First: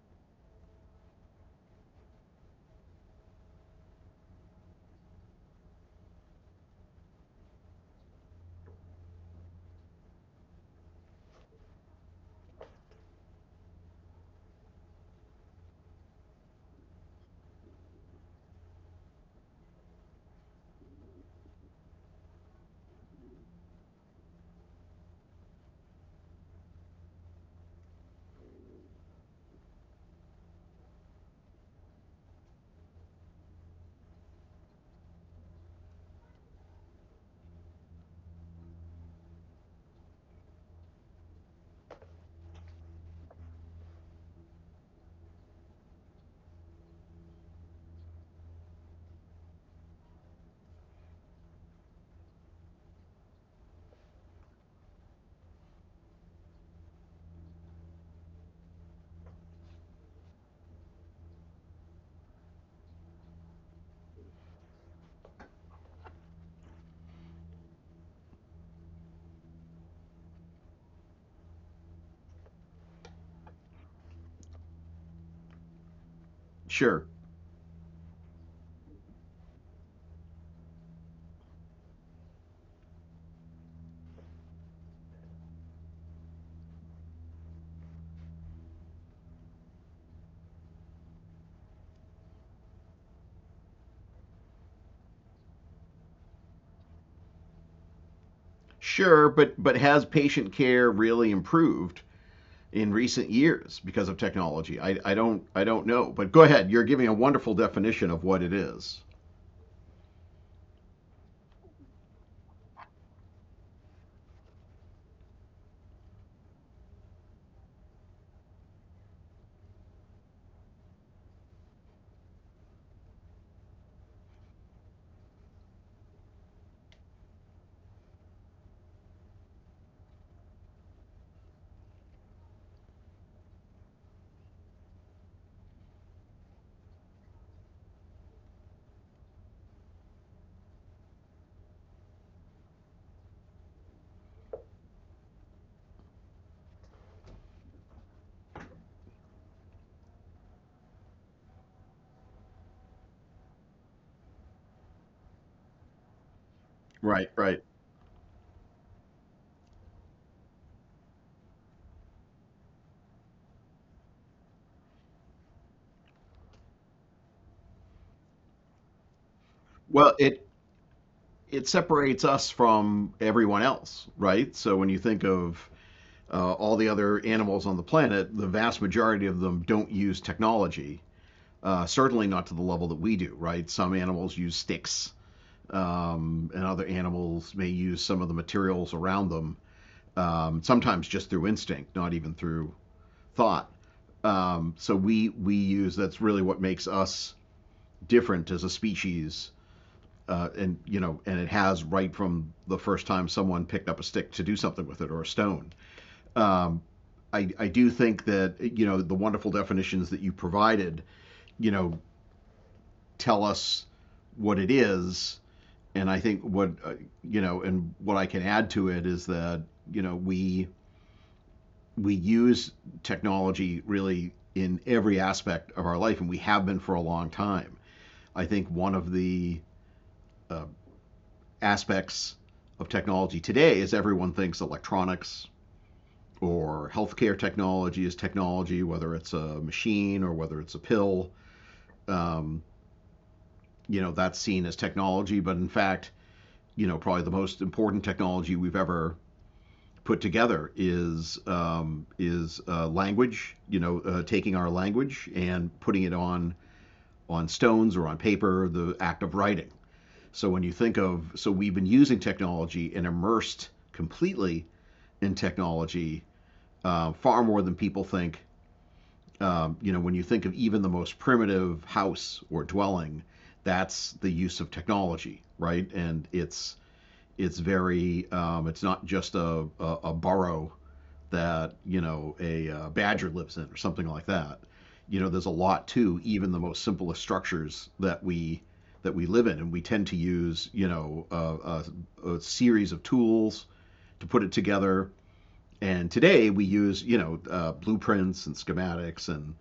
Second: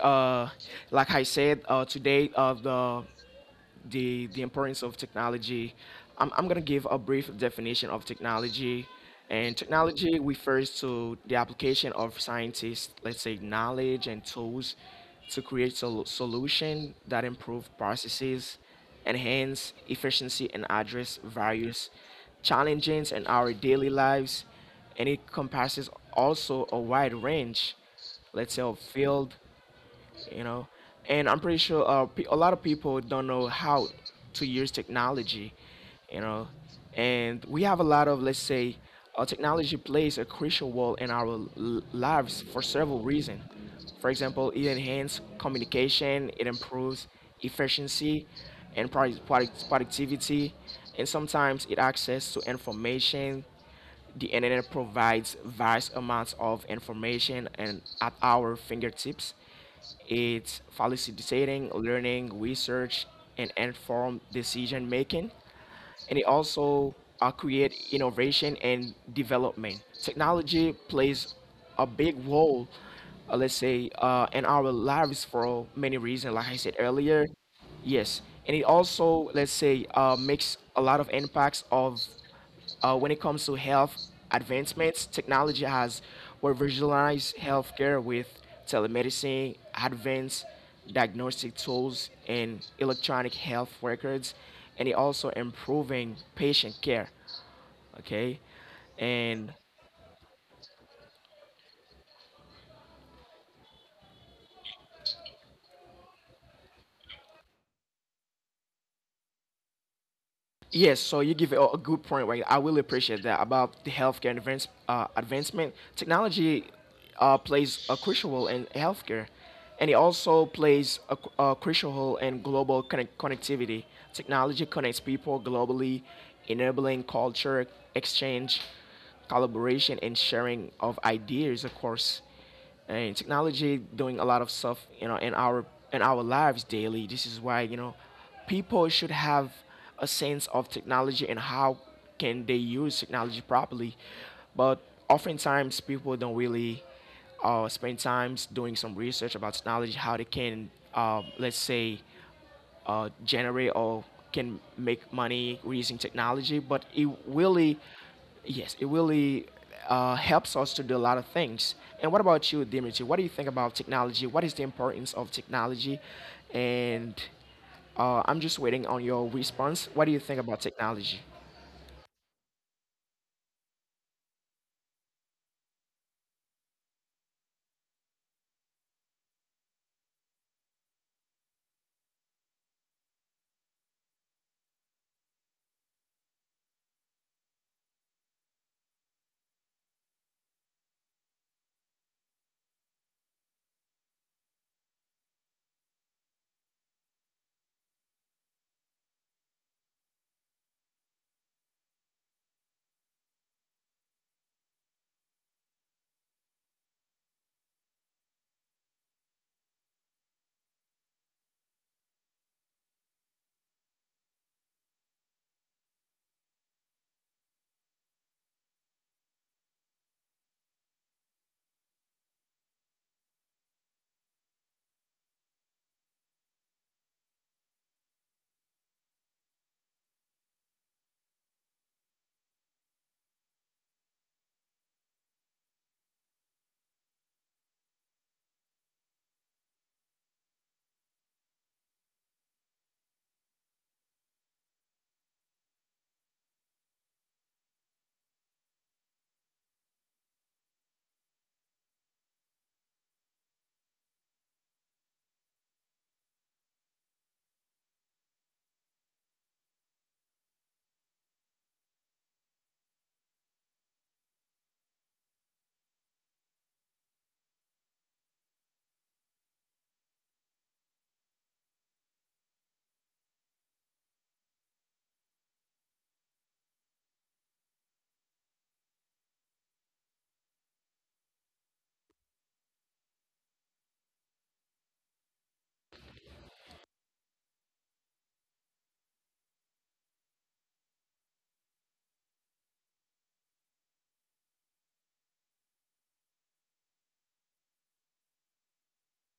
Like I said, today, the importance of technology. I'm going to give a brief definition of technology. And technology refers to the application of scientists, let's say, knowledge and tools to create solutions that improve processes, enhance efficiency, and address various challenges in our daily lives. And it encompasses also a wide range, let's say, of field you know. And I'm pretty sure a lot of people don't know how to use technology, you know. And we have a lot of, let's say, technology plays a crucial role in our lives for several reasons. For example, it enhances communication, it improves efficiency and productivity, and sometimes it access to information. The internet provides vast amounts of information and at our fingertips. It's facilitating learning, research, and informed decision making, and it also create innovation and development. Technology plays a big role, let's say, in our lives for many reasons. Like I said Sure. earlier, yes, and it also, let's say, makes a lot of impacts of when it comes to health advancements, technology has revolutionized healthcare with telemedicine, advanced diagnostic tools, and electronic health records, and it also improving patient care. Okay, Sure, and but has patient care really improved in recent years because of technology? I don't know. But go ahead. You're giving a wonderful definition of what it is. yes, so you give a good point, right? I really appreciate that about the healthcare advance, advancement. Technology plays a crucial role in healthcare, and it also plays a, a crucial role in global connectivity. Technology connects people globally, enabling culture exchange, collaboration, and sharing of ideas, of course, and technology doing a lot of stuff, you know, in our lives daily. This is why, you know, people should have a sense of technology and how can they use technology properly, but oftentimes people don't really spend times doing some research about technology, how they can let's say generate or can make money using technology, but it Right, right. really, yes, it really helps us to do a lot of things. And what about you, Dimitri? What do you think about technology? What is the importance of technology? And I'm just waiting on your response. What do Well, you think about technology? it separates us from everyone else, right? So when you think of all the other animals on the planet, the vast majority of them don't use technology. Certainly not to the level that we do, right? Some animals use sticks, and other animals may use some of the materials around them, sometimes just through instinct, not even through thought. So we use, that's really what makes us different as a species, and you know, and it has, right from the first time someone picked up a stick to do something with it or a stone. Um, I do think that you know the wonderful definitions that you provided, you know, tell us what it is, and I think what you know, and what I can add to it is that you know we use technology really in every aspect of our life, and we have been for a long time. I think one of the uh, aspects of technology today is everyone thinks electronics or healthcare technology is technology, whether it's a machine or whether it's a pill. Um, you know, that's seen as technology, but in fact, you know, probably the most important technology we've ever put together is language. You know, taking our language and putting it on stones or on paper, the act of writing. So when you think of, so we've been using technology and immersed completely in technology far more than people think. You know, when you think of even the most primitive house or dwelling, that's the use of technology, right? And it's very, it's not just a burrow that you know a badger lives in or something like that. You know, there's a lot to even the most simplest structures that we live in, and we tend to use, you know, a series of tools to put it together, and today we use, you know, blueprints and schematics and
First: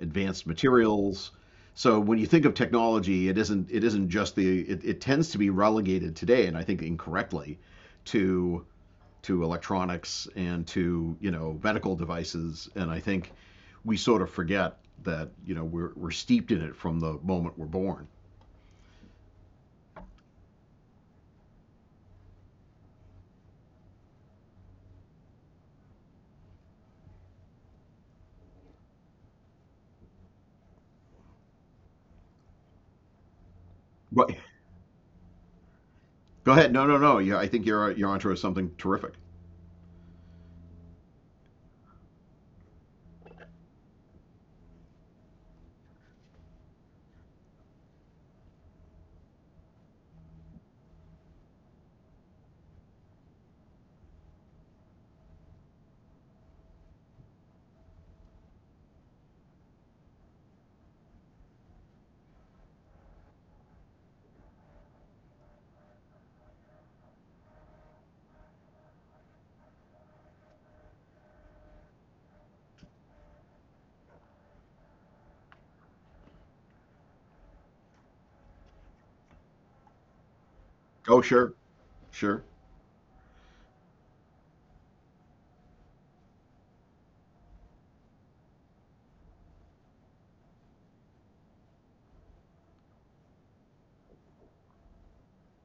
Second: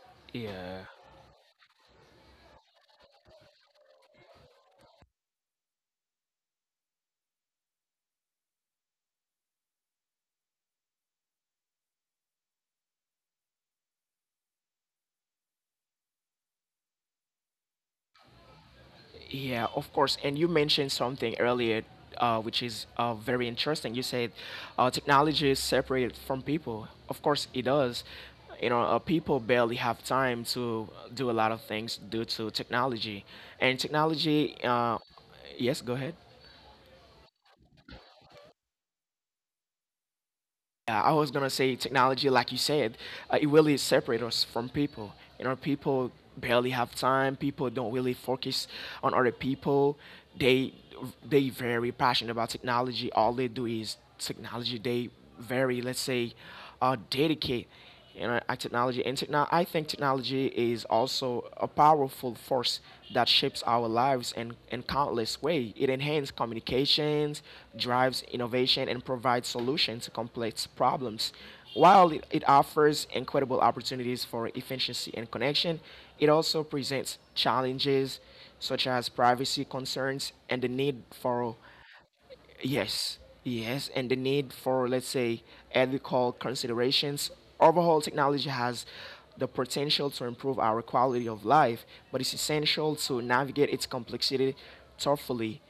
advanced Yeah. materials. So when you think of technology, it isn't just the, it tends to be relegated today, and I think incorrectly, to electronics and to, you know, medical devices. And I think we sort of forget that, you know, we're steeped in it from the moment we're born. Yeah, of course. And you mentioned something earlier, which is very interesting. You said technology is separated from people. Of course, it does. You know, people barely have time to do a lot of things due to technology. And Right. technology, yes, go ahead. Go ahead. No no no Yeah, I think you're onto something terrific. Yeah, I was gonna say technology, like you said, it really separates us from people. You know, people barely have time. People don't really focus on other people. They they very passionate about technology. All they do is technology. They very, let's say, dedicate, you know, technology. And I think technology is also a powerful force that shapes our lives in countless ways. It enhances communications, drives innovation, and provides solutions to complex problems. While it offers incredible opportunities for efficiency and connection, it also presents challenges such as privacy concerns and the need Oh, for sure. Sure. yes, yes, and the need for, let's say, ethical considerations. Overall, technology has the potential to improve our quality of life, but it's essential to navigate its complexity thoughtfully.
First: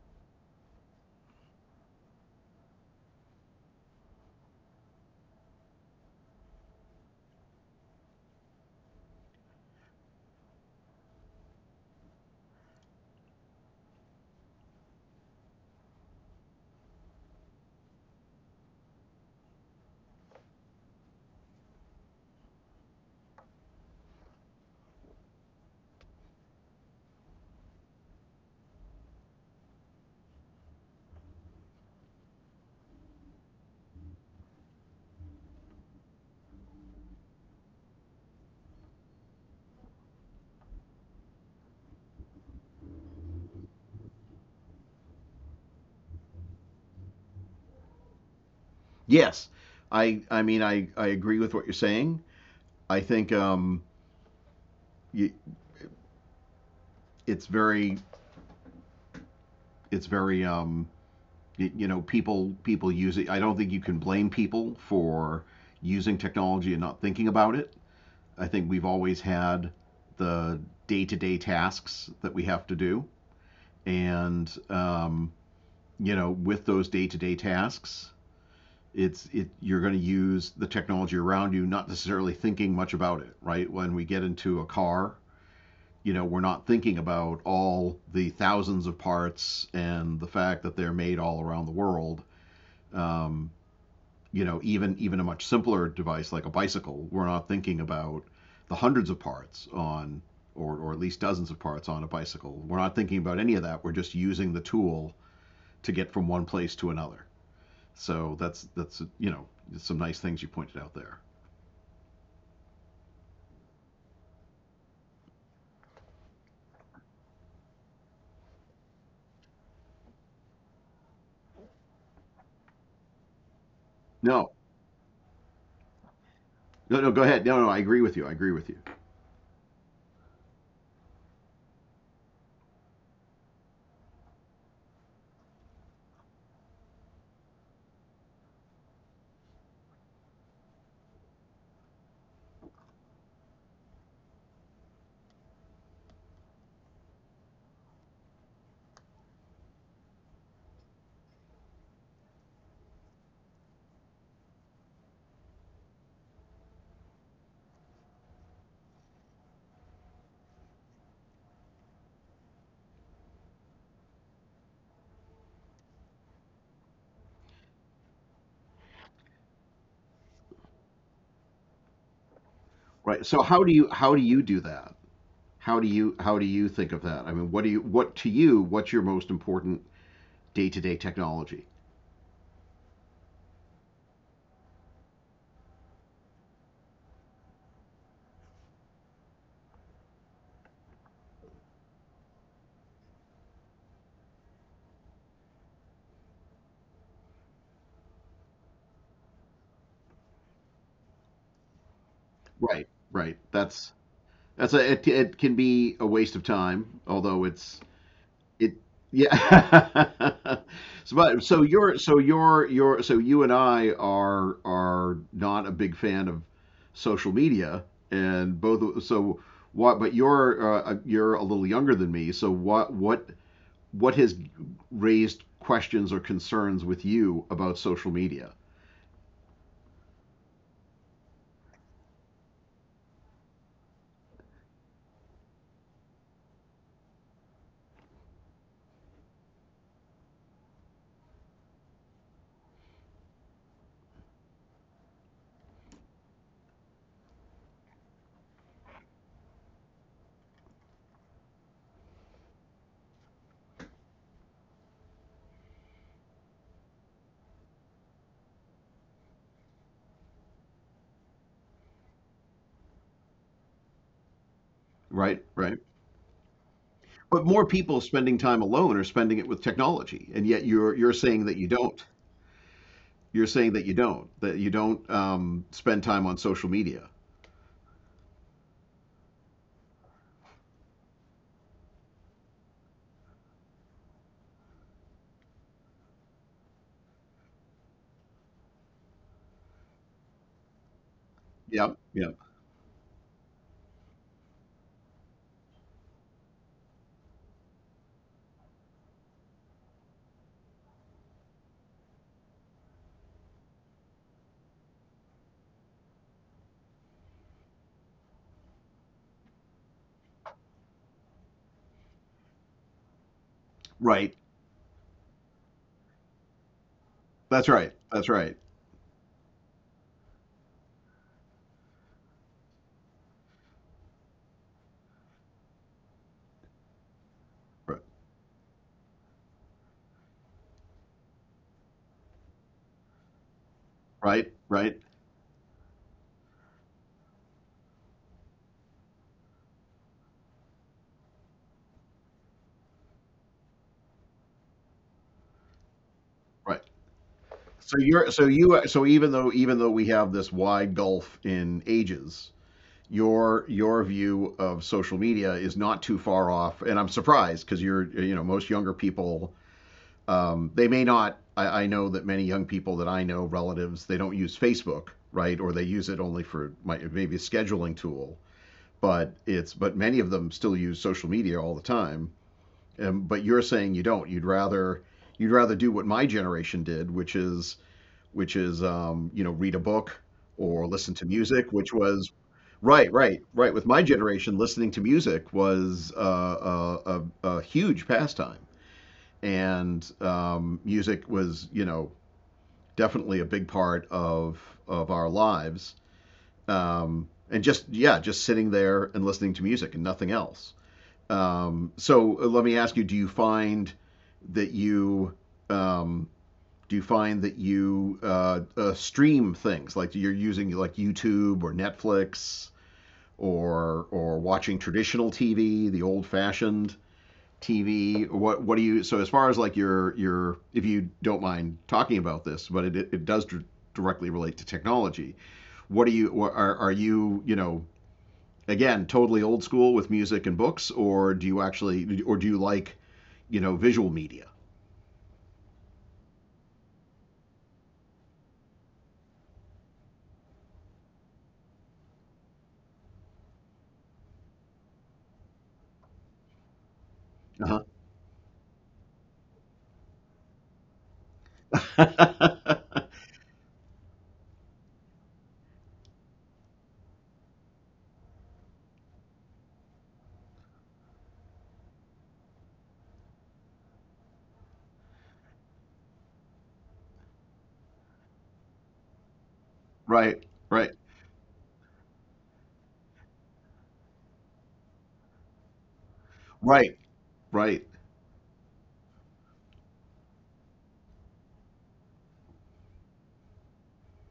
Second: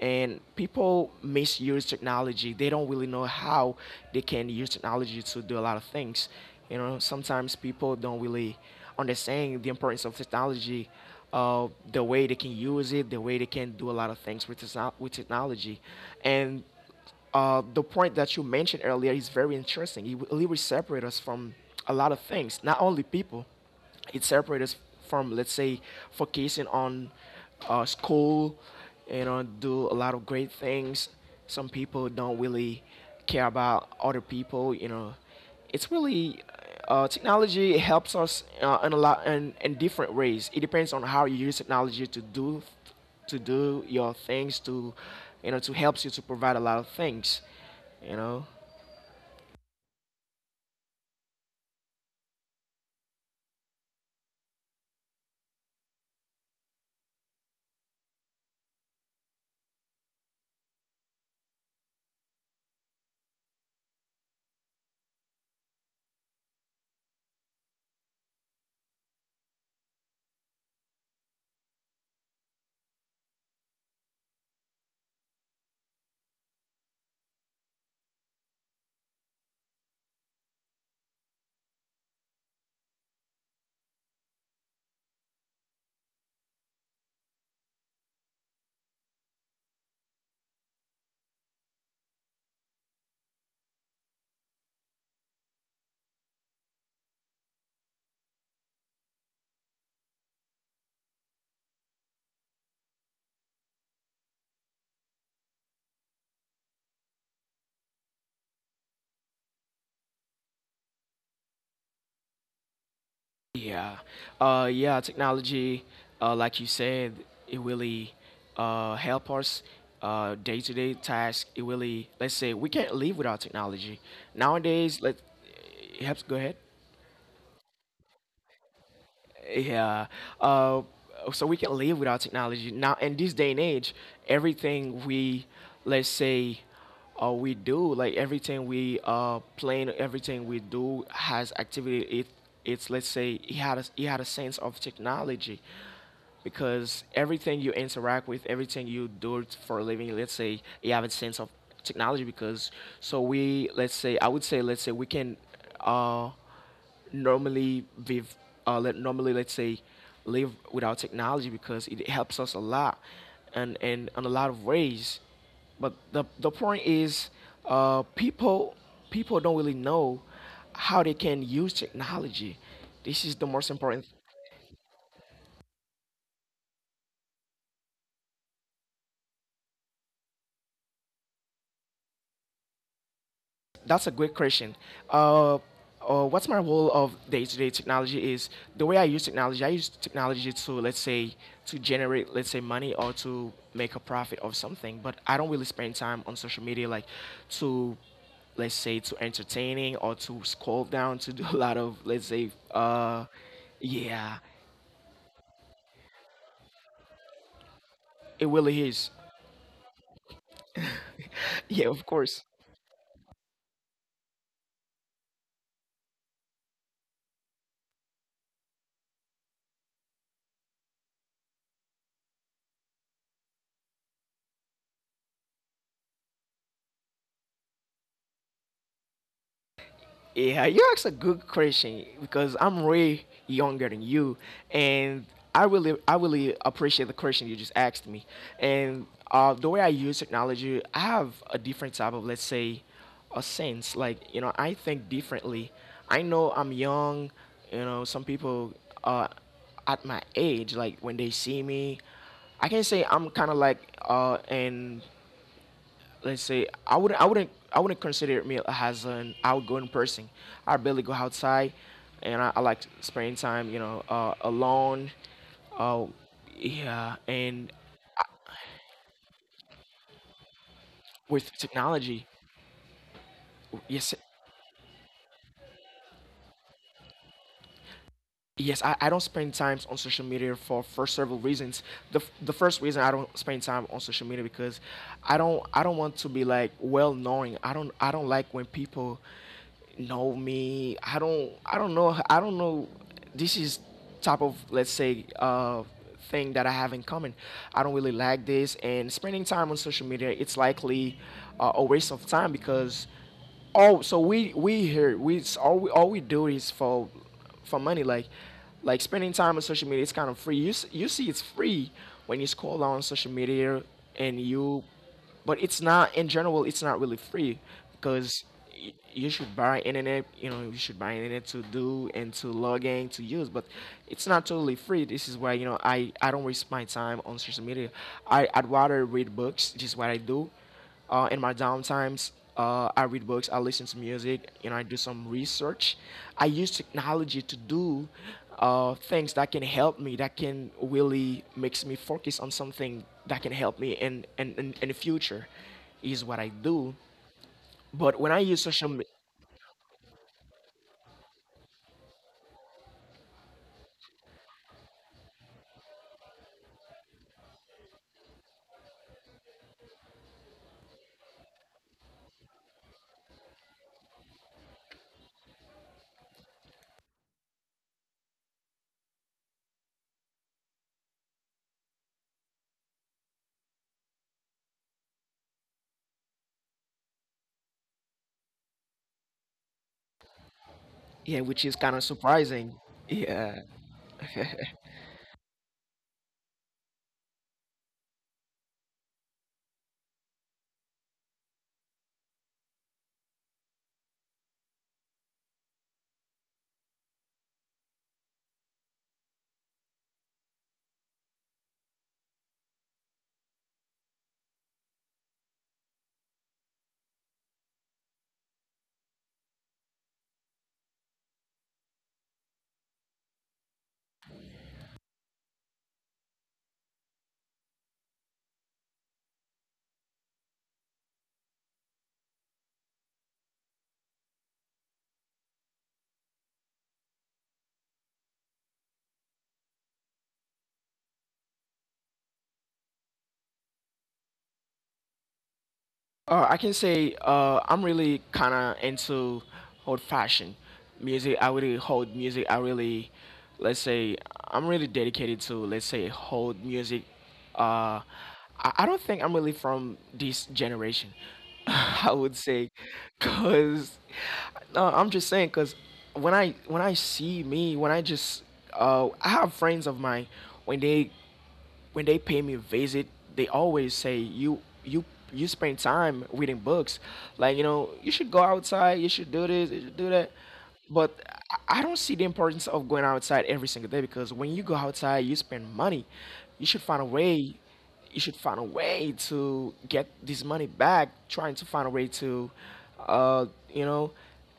And people misuse technology. They don't really know how they can use technology to do a lot of things. You know, sometimes people don't really understand the importance of technology, the way they can use it, the way they can do a lot of things with, with technology. And the point that you mentioned earlier is very interesting. It will separate us from a lot of things, not only people. It separates us from, let's say, focusing on school, you know, do a lot of great things. Some people don't really care about other people, you know, it's really technology helps us in a lot in different ways. It depends on how you use technology to do your things, to you know to helps you to provide a lot of things. You know, Yes. I mean I agree with what you're saying. I think, it's very it's very you know, people use it. I don't think you can blame people for using technology and not thinking about it. I think we've always had the day to day tasks that we have to do. And, you know, with those day to day tasks, it's it you're going to use the technology around you, not necessarily thinking much about it. Right, when we get into a car, you know, we're not thinking about all the thousands of parts and the fact that they're made all around the world. um, you know, even even a much simpler device like a bicycle, we're not thinking about the hundreds of parts on, or at least dozens of parts on a bicycle. We're not thinking about any of that. We're just using the tool to get from one place to another. So that's you know, some nice things you pointed out there. yeah, yeah. Technology, like you said, it really help us day-to-day task. It really, let's say, we can't live without technology No, nowadays. Let it helps. Go ahead. no, no. Go ahead. No, no. I agree with you. I agree with you. Yeah. Uh, so we can live without technology now. In this day and age, everything we, let's say, we do, like everything we plan, everything we do has activity. It it's, let's say, he had a sense of technology because everything you interact with, everything you do for a living, let's say you have a sense of technology because so we let's say I would say let's say we can uh normally with let normally let's say live without technology because it helps us a lot, and in a lot of ways, but the point is people people don't really know how they can use technology. This is the Right. So most important. How do you do that? How do you think of that? I mean, what do you, what to you, what's your most important day to day technology? That's a great question. Uh, what's my role of day-to-day technology is the way I use technology. I use technology to, let's say, to generate, let's say, money or to make a profit of something. But I don't really spend time on social media like to let's say to entertaining or to scroll down to do a lot of, let's say, Right. Right. That's, yeah, it can be a waste of time, although it's it really it is. yeah. So, but Yeah, of course. so you're so you and I are not a big fan of social media, and both. So what? But you're, you're a little younger than me. So what has raised questions or concerns with you about social media? Yeah, you asked a good question because I'm way younger than you, and I really appreciate the question you just asked me. And the way I use technology, I have a different type of, let's say, a sense. Like you know, I think differently. I know I'm young. You know, some people uh, at my age, like when they see me, I can say I'm kind of like an let's say I wouldn't consider me as an outgoing person. I barely go outside, and I like spending time, you know, alone. Right, right. Oh, yeah, and But more people spending time alone are spending it with technology, and yet you're with saying that you technology, don't. You're saying that yes, you don't, that you don't, spend time on social media. yes, I don't spend time on social media for several reasons. The, the first reason I don't spend time on social media because I don't want to be like well knowing. I don't like when people know me. I don't I don't know Yep, I don't yep. know This is type of, let's say, thing that I have in common. I don't really like this, and spending time on social media it's likely a waste of time because oh, so we here we s- all we do is for money, like spending time on social media. It's kind of free. You you see, it's free when you scroll down on social media and Right. you, but it's not in general. It's not really free That's right. because That's right. You should buy internet. You know, you should buy internet to do and to log in to use. But it's not totally free. This is why, you know, I don't waste my time on social media. Right. I'd rather read books, which is what I do in my downtimes. I read books, I listen to music, and Right. I do Right. some research. I use technology to do things that can help me, that can really makes me focus on something that can help me in in the future, is what I do. Right. But So when I you're use so social you media, so even though, even though we have this wide gulf in ages, your view of social media is not too far off, and I'm surprised because you're, you know, most younger people, they may not. I know that many young people that I know, relatives, they don't use Facebook, right? Or they use it only for, my, maybe a scheduling tool, but it's, but many of them still use social media all the time. And, but you're saying you don't. You'd rather do what my generation did, which is, you know, read a book or listen yeah, to which is kind music, of which was surprising, right, yeah. right, right. With my generation, listening to music was, a huge pastime, and, music was, you know, definitely a big part of our lives. And just yeah, just sitting there and listening to music and nothing else. Let me ask you: do you find that you, um, do you find that you, stream things like you're using like YouTube or Netflix, or watching traditional TV, the old-fashioned TV? What do you? So as far as like your, if you don't mind talking about this, but does directly relate to technology. What do you, are you, you know, again totally old school with music and books, or do you actually, or do you like, you know, visual media. I can say I'm really kind of into old fashioned music. I really hold music. I really, let's say, I'm really dedicated to, let's say, hold music. Uh, Uh-huh. I don't think I'm really from this generation, I would say, because, no, I'm just saying, because when I see me, when I just, I have friends of mine, when they when they pay me a visit, they always say you you you spend time reading books, like you know you should go outside, you should do this, you should do that. Right, But right, I don't see the importance of going outside every single day because when you go outside, you spend money. You should find a right, way right, to get this money back trying to find a way to uh, you know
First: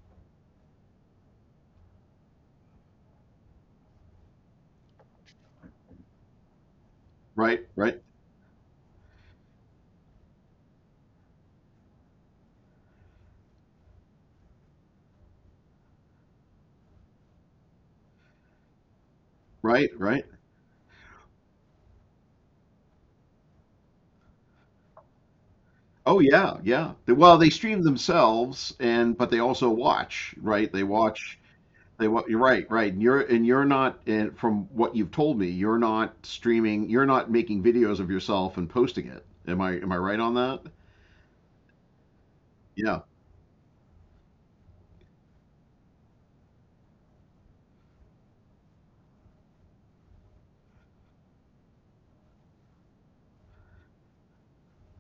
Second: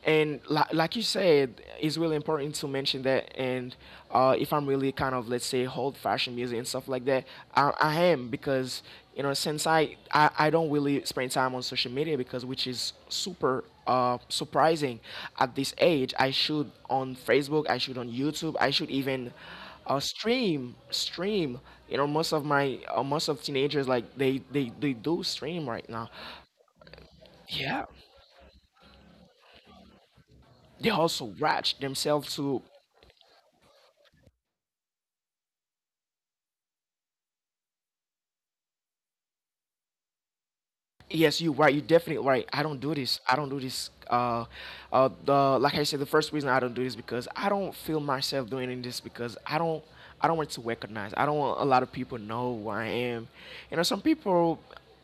like you said it's really important to mention that and If I'm really kind of, let's say, old fashioned music and stuff like that, right, I right, am because since I don't really spend time on social media because which is super surprising. At this age, I should on Facebook, I should on YouTube, I should even right, right. stream. Most of my most of teenagers, like they do stream right now. Oh yeah, yeah. They- Well, they stream Yeah, themselves and but they also watch, right? They they also watch, watch they wa themselves you're to. right, right. And you're, and you're not, and from what you've told me, you're not streaming, you're not making videos of yourself and posting it. Am I, am I right on that? Yes, you right. You definitely right. I don't do Yeah. this. I don't do this. The, like I said, the first reason I don't do this because I don't feel myself doing this because I don't. I don't want to recognize. I don't want a lot of people know who I am. You know, some people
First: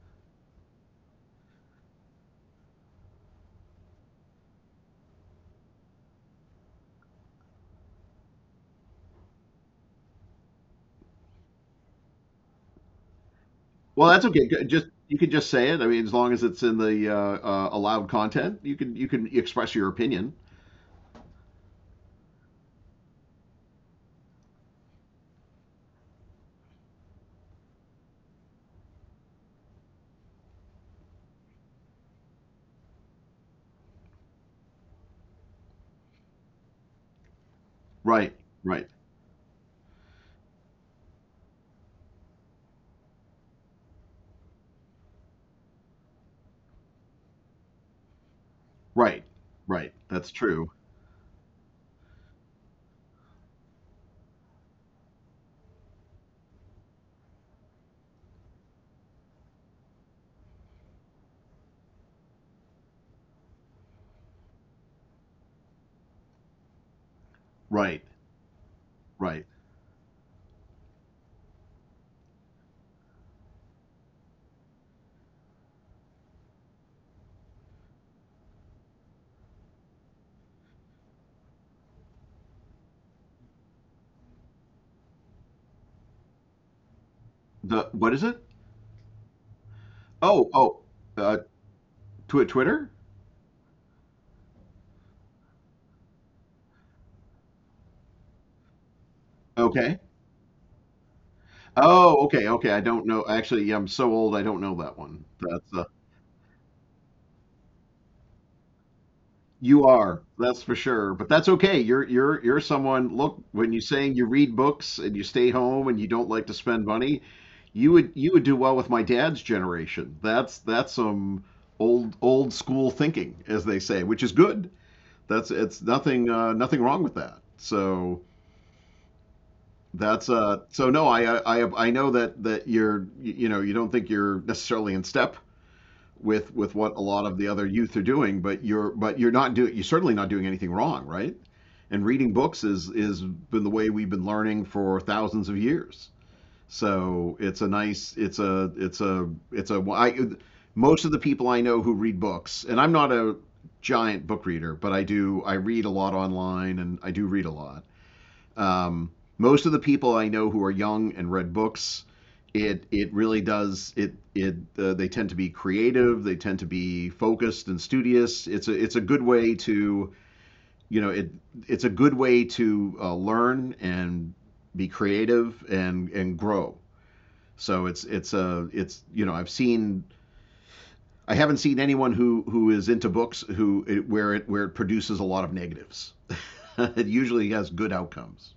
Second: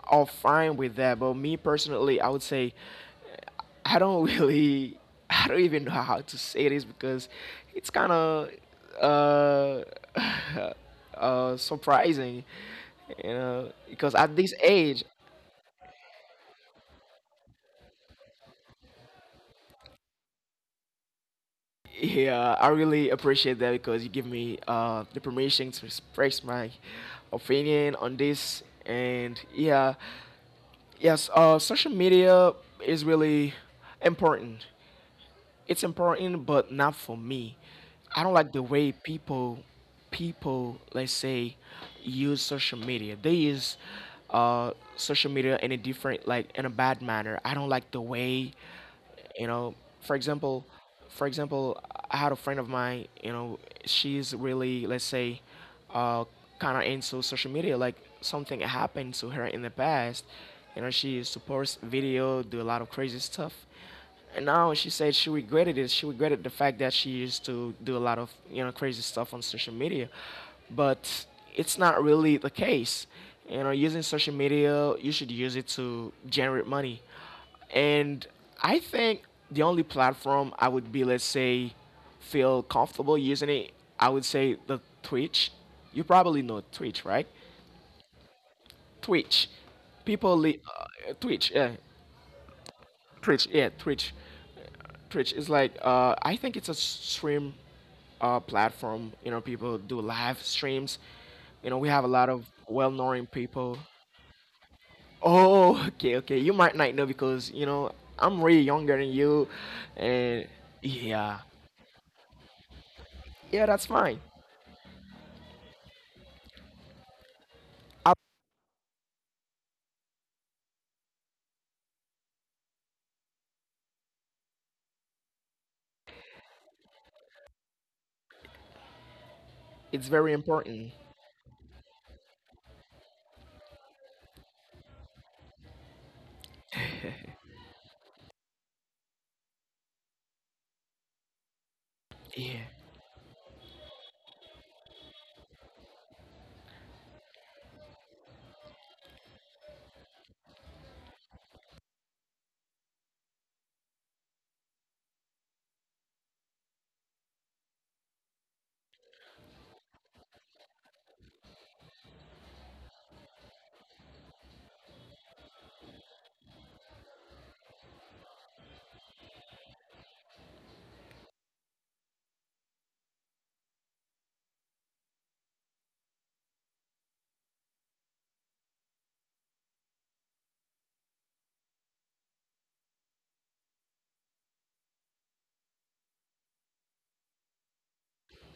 are fine with that, but me personally, I would say I don't really, I don't even know how to say this because it's kind of uh, surprising, you know, Well, because that's at okay. this Good. Just age. you can just say it. I mean, as long as it's in the, allowed content, you can express your opinion. Yeah, I really appreciate that because you give me the permission to express my opinion on this. And yeah, yes, social media is really important. It's important, but not for me. I Right, don't like the right, way people let's say use social media. They use social media in a different, like, in a bad manner. I don't like the way, right, you know right. for That's example, true. for example I had a friend of mine, you know. She's really, let's say, uh, kind of into social media. Like something happened to her in the past. You know, she used to post video, do a lot of crazy stuff. And now she said she regretted it. She regretted the fact that she used to do Right, a lot of, you know, crazy stuff right. on social media, but it's not really the case. You know, using social media, you should use it to generate money. And I think the only platform I would be, let's say, feel comfortable using it, I would say the Twitch. You probably know Twitch, right? The what is it? Twitch. Oh, oh, uh, Twitch, yeah. tw Twitter? Twitch, yeah, Twitch. Twitch is like, I think it's a stream platform. You know, people Okay. do live streams. You know, we have a Oh, lot of okay, okay. I don't know. well-known Actually, yeah, people. I'm so old. I don't know that one. That's Oh, okay, okay. You might not know because, you know, I'm way younger than you, you are. and That's for sure. But yeah, that's okay. You're someone. Look, yeah, when you're that's saying fine. you read books and you stay home and you don't like to spend money, Up, you would do well with my dad's generation. That's some old old school thinking, as they say, which is good. That's it's nothing, nothing wrong with that. So it's that's, very important. no, I know that you're, you know, you don't think you're necessarily in step with what a lot of the other youth are doing, but you're, but you're not doing, you're certainly not doing anything wrong, right? And reading Yeah, books is been the way we've been learning for thousands of years. So it's a nice, it's a. I, most of the people I know who read books, and I'm not a giant book reader, but I do, I read a lot online, and I do read a lot. Um, Most of the people I know who are young and read books, it really does, it they tend to be creative, they tend to be focused and studious. It's a, it's a good way to, you know, it's a good way to, learn and be creative and grow. So it's a it's you know, I've seen, I haven't seen anyone who is into books who, where it, produces a lot of negatives. It usually has good outcomes.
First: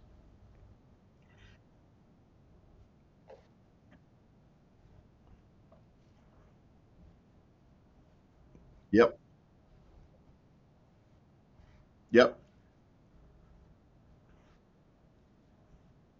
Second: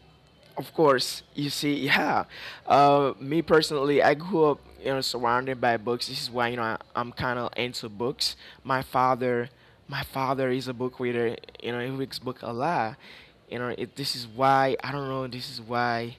of course. You see, yeah. Me personally, I grew up, you know, surrounded by books. This is why, you know, I'm kind of into books. My Yep. father, my father is a book reader. You know, he reads Yep. book a lot. You know, it, this is why I don't know. This is why.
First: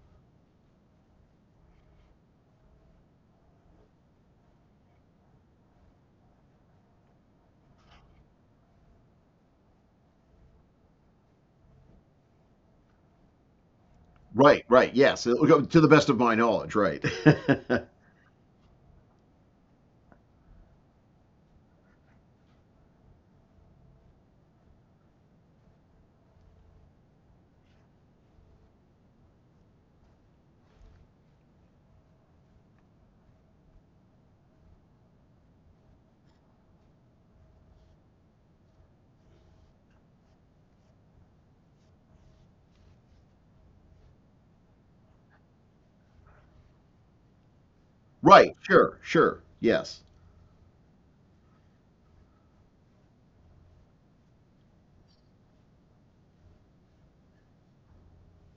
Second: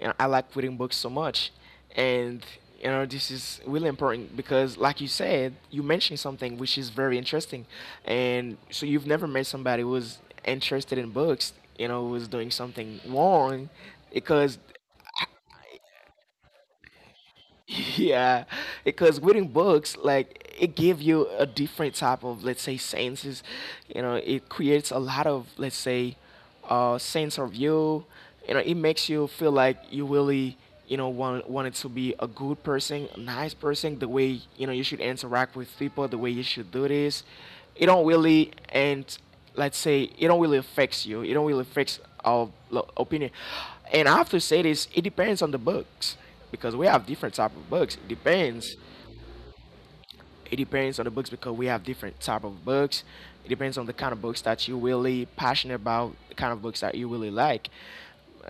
You know, I like reading books so much, and you know this is really important because, like you said, you mentioned something which is very interesting, and so you've never met somebody who's interested in books. You know, who's doing something wrong, because Right. Right. Yes. To the best of my knowledge. Right. yeah, because reading books, like it give you a different type of, let's say, senses. You know, it creates a lot of, let's say, sense of you. You know, it makes you feel like you really, you know, want wanted to be a good person, a nice person. The way, you know, you should interact with people, the way you should do this. It don't really end, let's say, it don't really affects you, it don't really affects our lo- opinion, and I have to say this, it depends on the books because we have different type of books. it Right. depends Sure. Sure. Yes. it depends on the books because we have different type of books. It depends on the kind of books that you really passionate about, the kind of books that you really like.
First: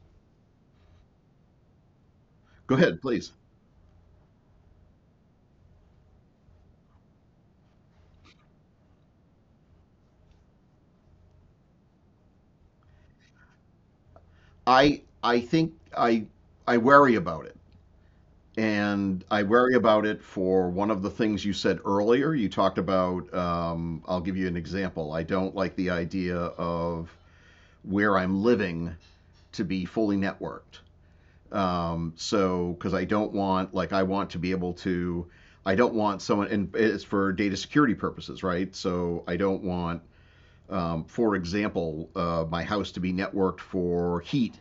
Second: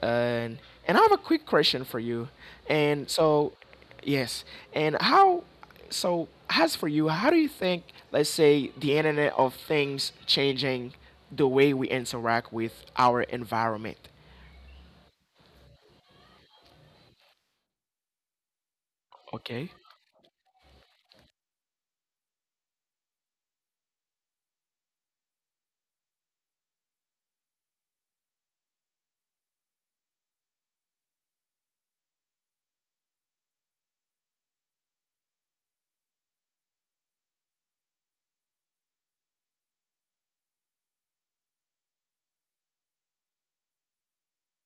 And I have a quick question for you. Go ahead, And please. so, yes. And how? So, as for you, how do you think, let's say, the Internet of Things changing the way we interact with our environment? I think I worry about it. And I Okay. worry about it for one of the things you said earlier. You talked about, I'll give you an example. I don't like the idea of where I'm living to be fully networked. So, because I don't want, like, I want to be able to, I don't want someone, and it's for data security purposes, right? So I don't want, for example, my house to be networked for heat.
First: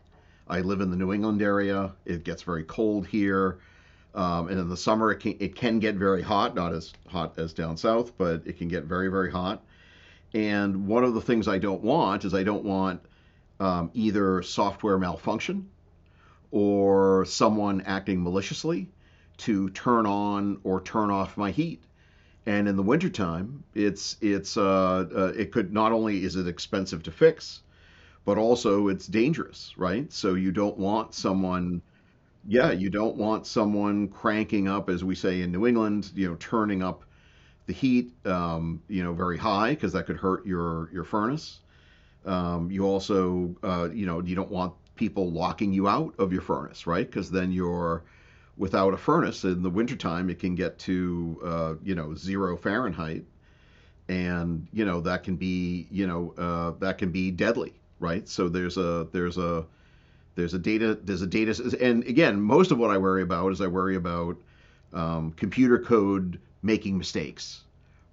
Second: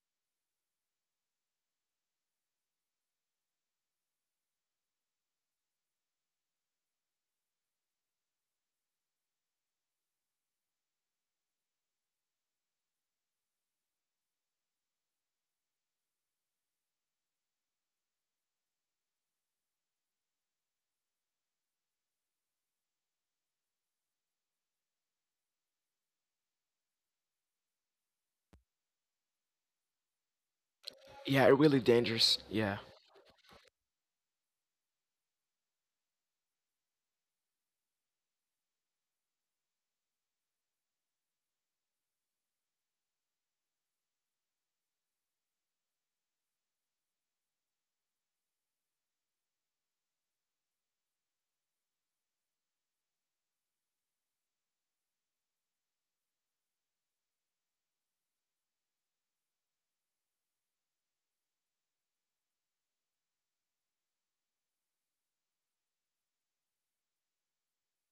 I live in the New England area. It gets very cold here. And in the summer, it can get very hot, not as hot as down south, but it can get very, very hot. And one of the things I don't want is I don't want either software malfunction or someone acting maliciously to turn on or turn off my heat. And in the wintertime, it could, not only is it expensive to fix, but also it's dangerous, right? So you don't want Yeah, it someone. really dangerous. Yeah, Yeah. you don't want someone cranking up, as we say in New England, turning up the heat, very high because that could hurt your furnace. You also, you don't want people locking you out of your furnace, right? Because then you're without a furnace in the wintertime. It can get to, zero Fahrenheit, and you know that can be, that can be deadly, right? So there's a data. There's a data. And again, most of what I worry about is I worry about computer code making mistakes,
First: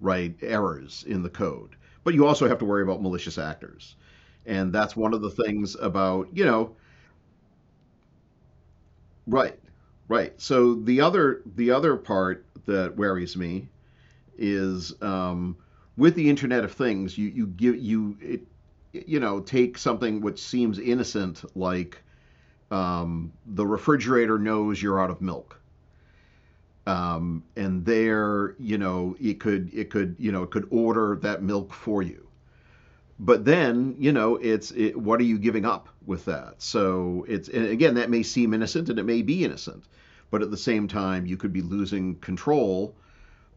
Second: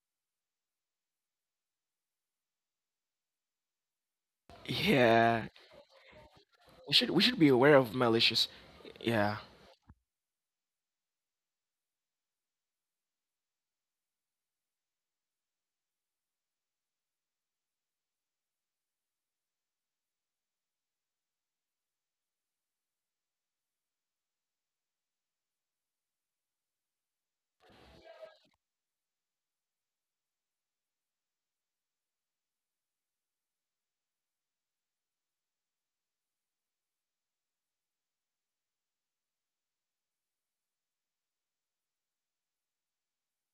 right? Errors in the code. But you also have to worry about malicious actors, and that's one of the Yeah. things about. We should, we should be aware of malicious. Yeah. Right, right. So the other part that worries me is, with the Internet of Things, you give you it, take something which seems innocent like, the refrigerator knows you're out of milk. And there, it could order that milk for you. But then, what are you giving up with that? So it's and again, that may seem innocent and it may be innocent, but at the same time you could be losing control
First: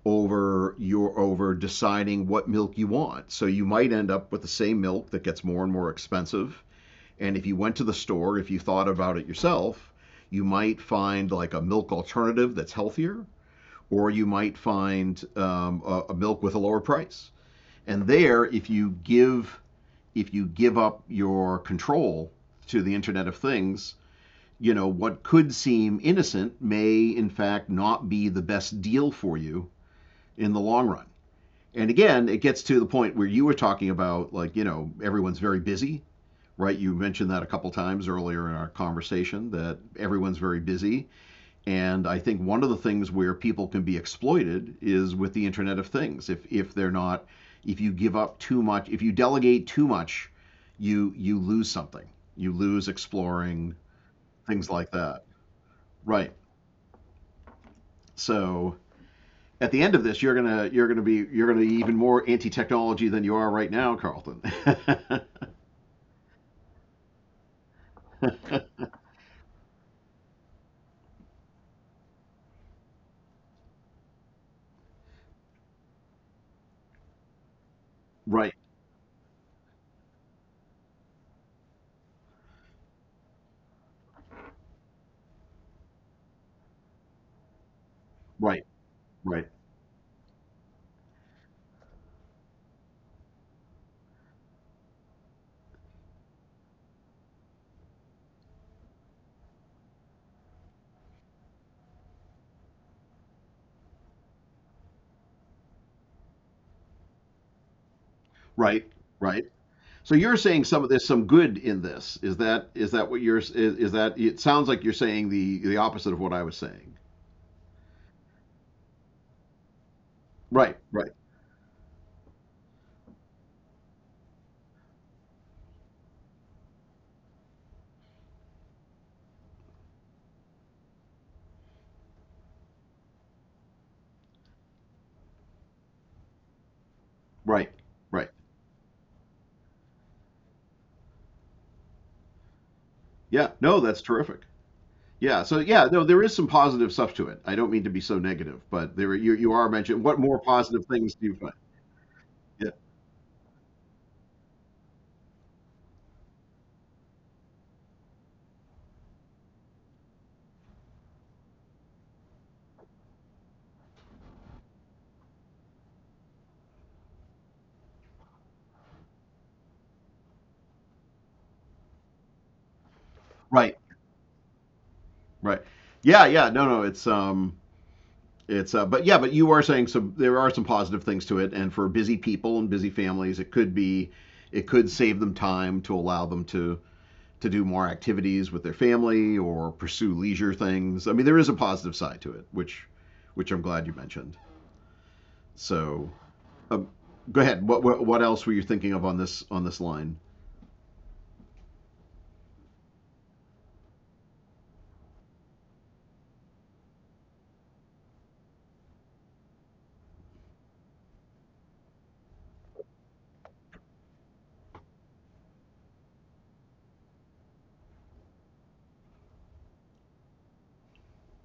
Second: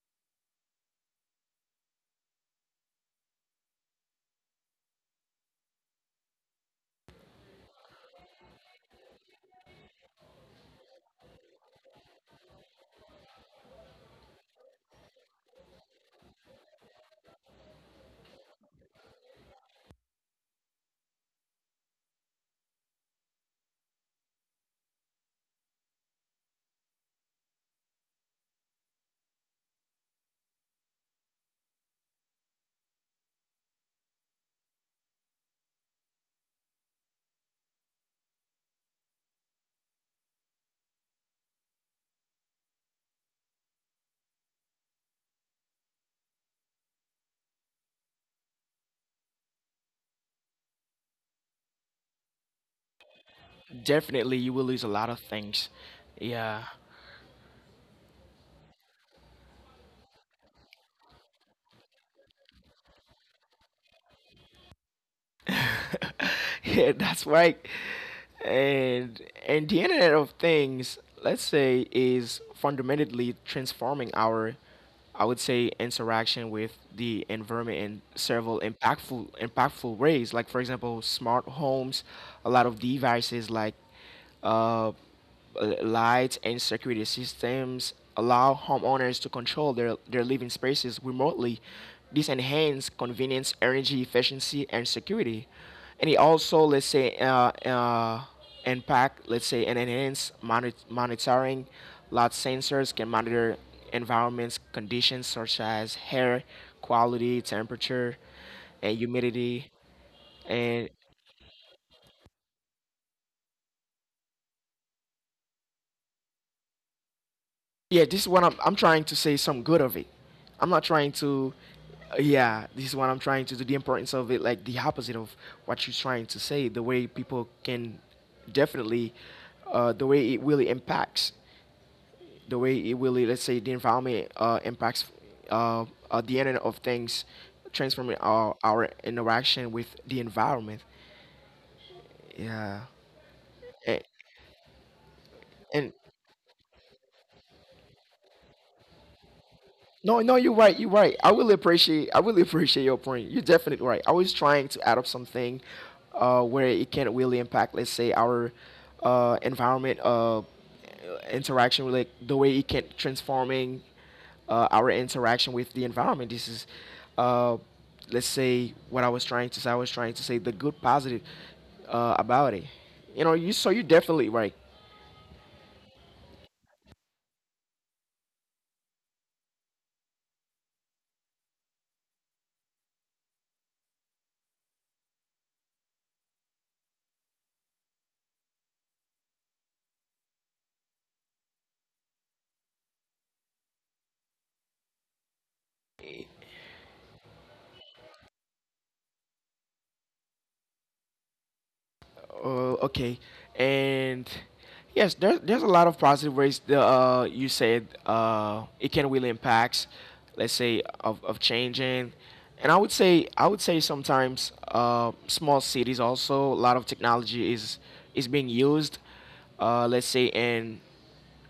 over deciding what milk you want. So you might end up with the same milk that gets more and more expensive, and if you went to the store, if you thought about it yourself, you might find like a milk alternative that's healthier, or you might find a milk with a lower price. And there, if you give up your control to the Internet of Things, you know what could seem innocent may in fact not be the best deal for you in the long run. And again, it gets to the point where you were talking about, like, everyone's very busy, right? You mentioned that a couple times earlier in our conversation that everyone's very busy. And I think one of the things where people can be exploited is with the Internet of Things. If they're not, if you give up too much, if you delegate too much, you lose something. You lose exploring Definitely, you will things lose like a lot of that. things. Right. Yeah, So at the end of this, you're gonna be even more anti-technology than you are right now, Carlton. yeah, that's right. And the Internet of Things, let's say, is fundamentally transforming our, I would say, interaction with the environment in Right, right, several impactful ways. Like for example, smart homes, a lot of devices like Uh, lights and security systems allow right, homeowners to control their living spaces remotely. This enhances convenience, energy efficiency, and security. And it also, let's say, impact, let's say, and enhance monitoring. Lot sensors can monitor environments conditions such as air quality, temperature, right, and right. humidity, So you're saying some of and this, some good in this. Is that what you're is, that, it sounds like you're saying the opposite of what I was saying. yeah, this is what I'm trying to say, some good of it. I'm Right, not right, trying to, yeah, this is what I'm trying to do. The importance of it, like the opposite of what you're trying to say, the way people can, definitely, the way it really impacts, the way it really, let's say, the environment impacts, uh, the Internet of Things, right, transforming right. Our interaction with the environment. Yeah. Yeah, no, And, that's terrific. Yeah, so yeah, and no, there is some positive stuff to it. I don't mean to be so negative, but there you are mentioning, no, what no, more you're right. positive You're right. things do I you really find? appreciate. I really Yeah, appreciate your point. You're definitely right. I was trying to add up something, where it can really impact, let's say, our environment, interaction with, like, the way it can transforming, our interaction with the environment. This is, uh, let's say, what I was trying to say. I was trying to say the good positive, about it. You know, you, so you're right, definitely right. right. Yeah, yeah, no, no, it's but yeah, but you are saying some there are some positive things to it, and for busy people and busy families, it could save them time to allow them to do more activities with their family or pursue leisure things. I mean, there is a positive side to it, which I'm glad you mentioned. So, um, go ahead. What else were you thinking of on this line? Okay, and yes, there's a lot of positive ways the, you said it can really impact, let's say, of changing, and I would say sometimes, small cities also, a lot of technology is being used, let's say, in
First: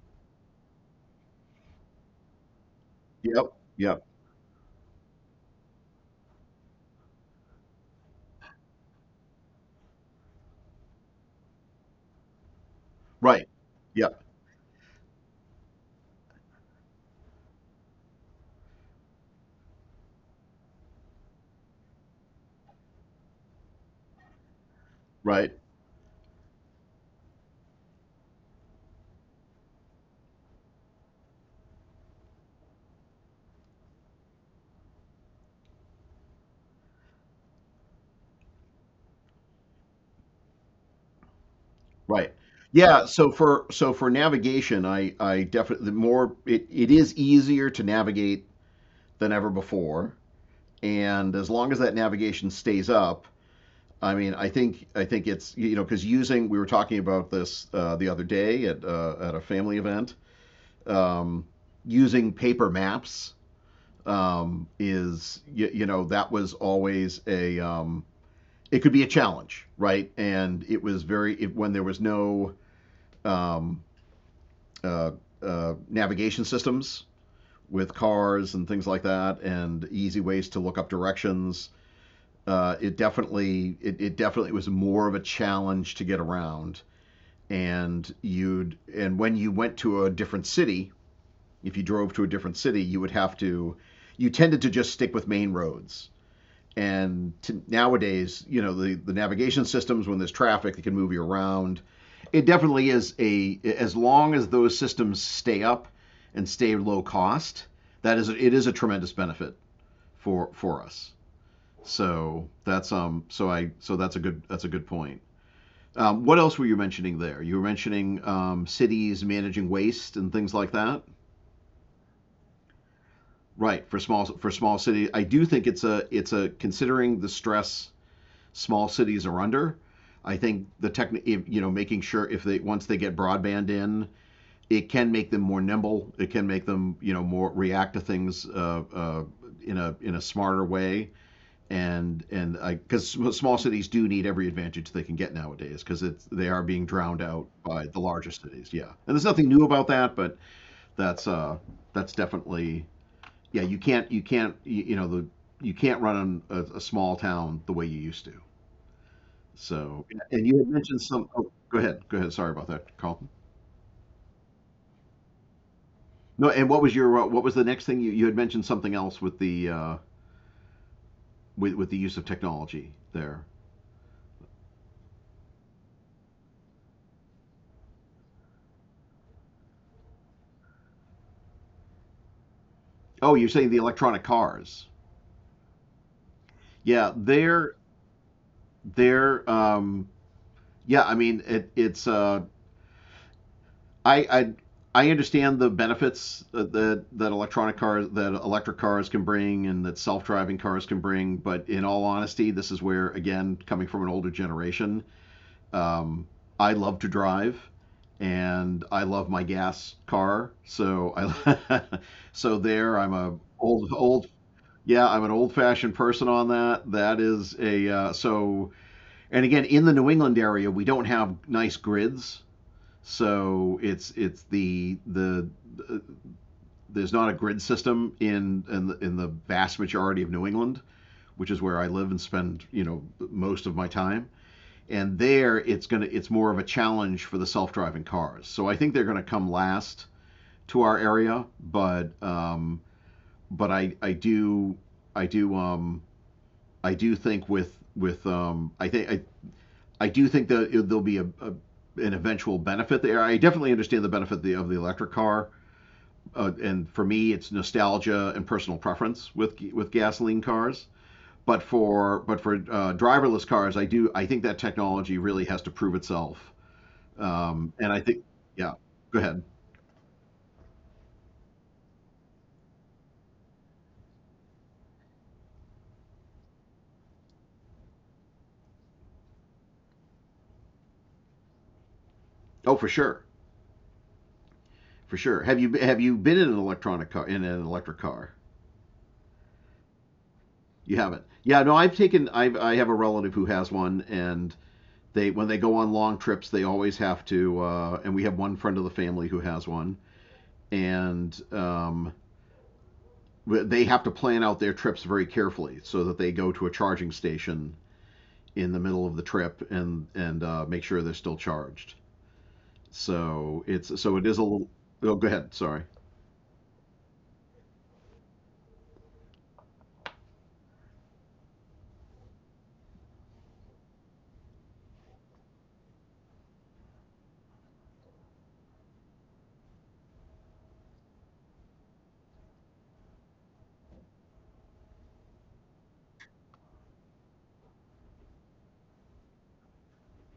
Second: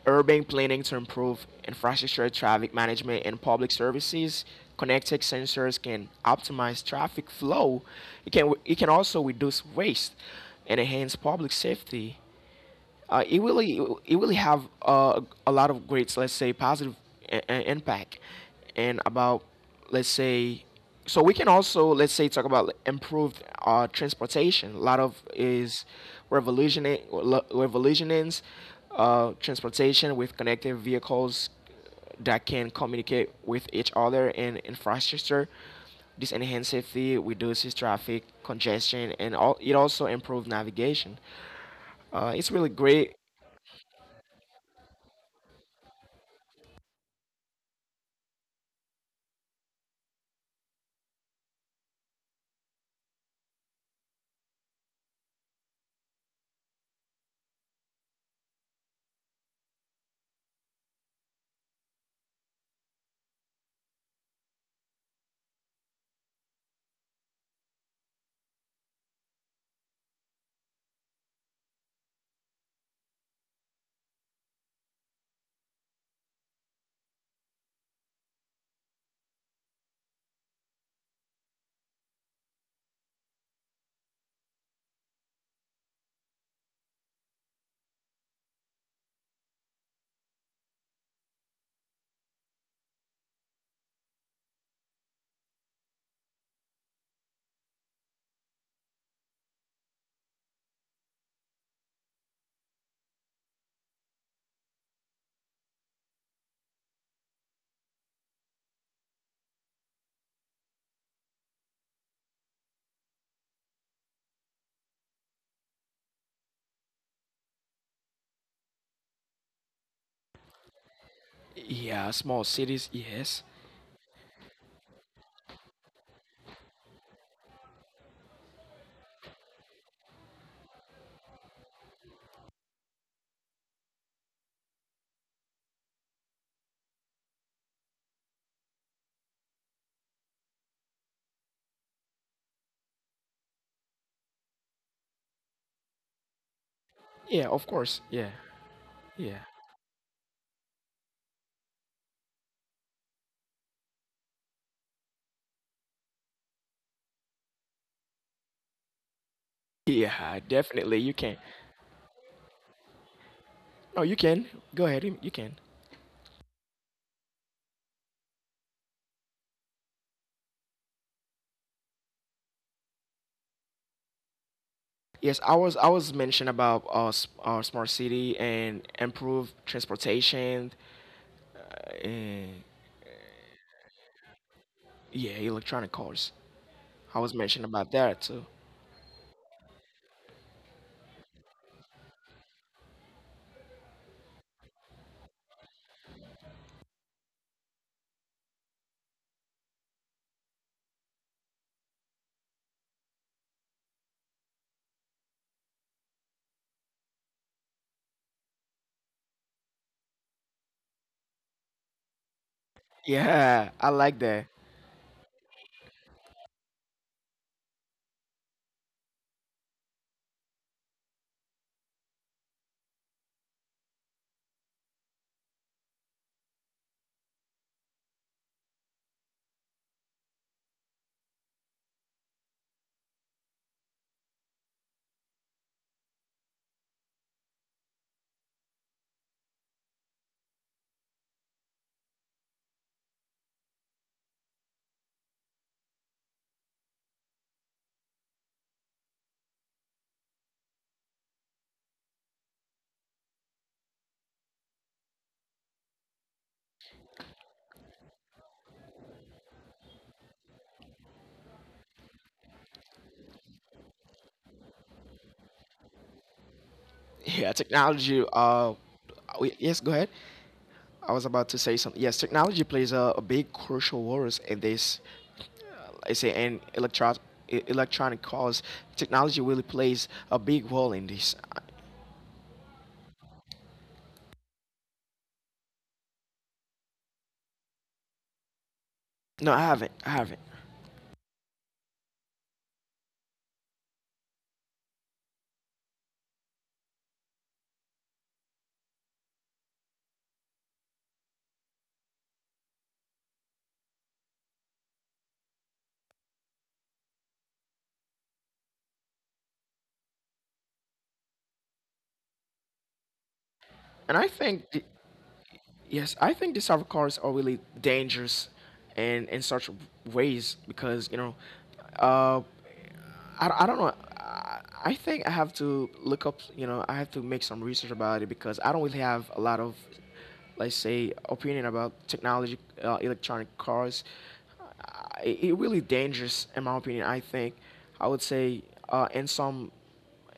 urban planning to improve infrastructure, traffic management, and Yep. public Yep. services. Connected sensors can optimize traffic flow. It can, it can also reduce waste and enhance public safety. It Right. really, it Yep. really have, a lot of great, let's say, positive impact. And about, let's say, so we can also, let's say, talk about improved transportation. A lot of Right. is revolutioning revolutionings transportation with connected vehicles that can communicate with each other and infrastructure. This enhances safety, reduces traffic congestion, and all, it also improves navigation. Right. It's really Yeah. great. So for navigation, I definitely, more it is easier to navigate than ever before, and as long as that navigation stays up, I mean, I think it's, because using we were talking about this, the other day at, at a family event. Um, using paper maps, is you, you know, that was always a, it could be a challenge, right? And it was very it, when there was no, um, uh, navigation systems with cars and things like that, and easy ways to look up directions. It definitely was more of a challenge to get around, and you'd and when you went to a different city, if you drove to a different city, you would have to. You tended to just stick with main roads. And nowadays, the navigation systems, when there's traffic, they can move you around. It definitely is a, as long as those systems stay up and stay low cost, that is, it is a tremendous benefit for us. So that's, so that's a good point. What else were you mentioning there? You were mentioning cities managing waste and things like that, Yeah, small cities, yes. right? For small cities, I do think it's a considering the stress small cities are under. I think the tech, making sure, if they, once they get broadband in, it can make them more nimble. It can make them, more react to things, in a smarter way. And I, because small cities do need every advantage they can get nowadays, because it's, they are being drowned out Yeah, of by the course. larger Yeah, cities. Yeah, and there's nothing yeah, new about that, but that's, that's definitely, yeah, you can't, you know the, you can't run a small town the way you used to. So, and yeah. you had mentioned Definitely, you some. can. Oh, go ahead, go ahead. Sorry about that, Carlton. No, you can. Go ahead, you can. No, and what was your, what was the next thing you had mentioned something else with the, with the use of technology there? Yes, I was, I was mentioned about smart city and improved transportation, and Oh, you're saying the electronic cars. yeah, electronic cars. Yeah, I was mentioned there about that too. There, yeah, I mean, it, it's I, I I understand the benefits that electronic cars, that electric cars can bring, and that self-driving cars can bring. But in all honesty, this is where, again, coming from an older generation, um, I love to drive, and I love my gas car. So I, so there, I'm a Yeah, old I old. like that. Yeah, I'm an old-fashioned person on that. That is a, so. And again, in the New England area, we don't have nice grids, so it's the there's not a grid system in the vast majority of New England, which is where I live and spend, most of my time. And there, it's more of a challenge for the self-driving cars. So I think they're gonna come last to our area, but, but I do I do I do think with I do think that there'll be a an eventual benefit there. I definitely understand the benefit of the, electric car, and for me, it's nostalgia and personal preference with gasoline cars. But for driverless cars, I think that technology really has to prove itself. Yeah, And I think, technology. yeah, go ahead. Yes, go ahead. I was about to say something. Yes, technology plays a big crucial role in this, I say, and electronic cars, technology really plays a big role in this. I- Oh, for sure, for sure. Have you been in an electric car? no, I haven't. I haven't. You haven't. Yeah, no, I've taken I've I have a relative who has one, and They when they go on long trips, they always have to. And we have one friend of the family who has one, and, they have to plan out their trips very carefully so that they go to a charging station in the middle of the trip, and make sure they're still charged. So it's, And it I is a little. think, th- Oh, go ahead. Sorry. Yes, I think these type of cars are really dangerous and in such ways because, you know, uh, I don't know. I think I have to look up, you know, I have to make some research about it because I don't really have a lot of, let's say, opinion about technology, electronic cars. Uh, it, it really dangerous, in my opinion. I think I would say uh, in some,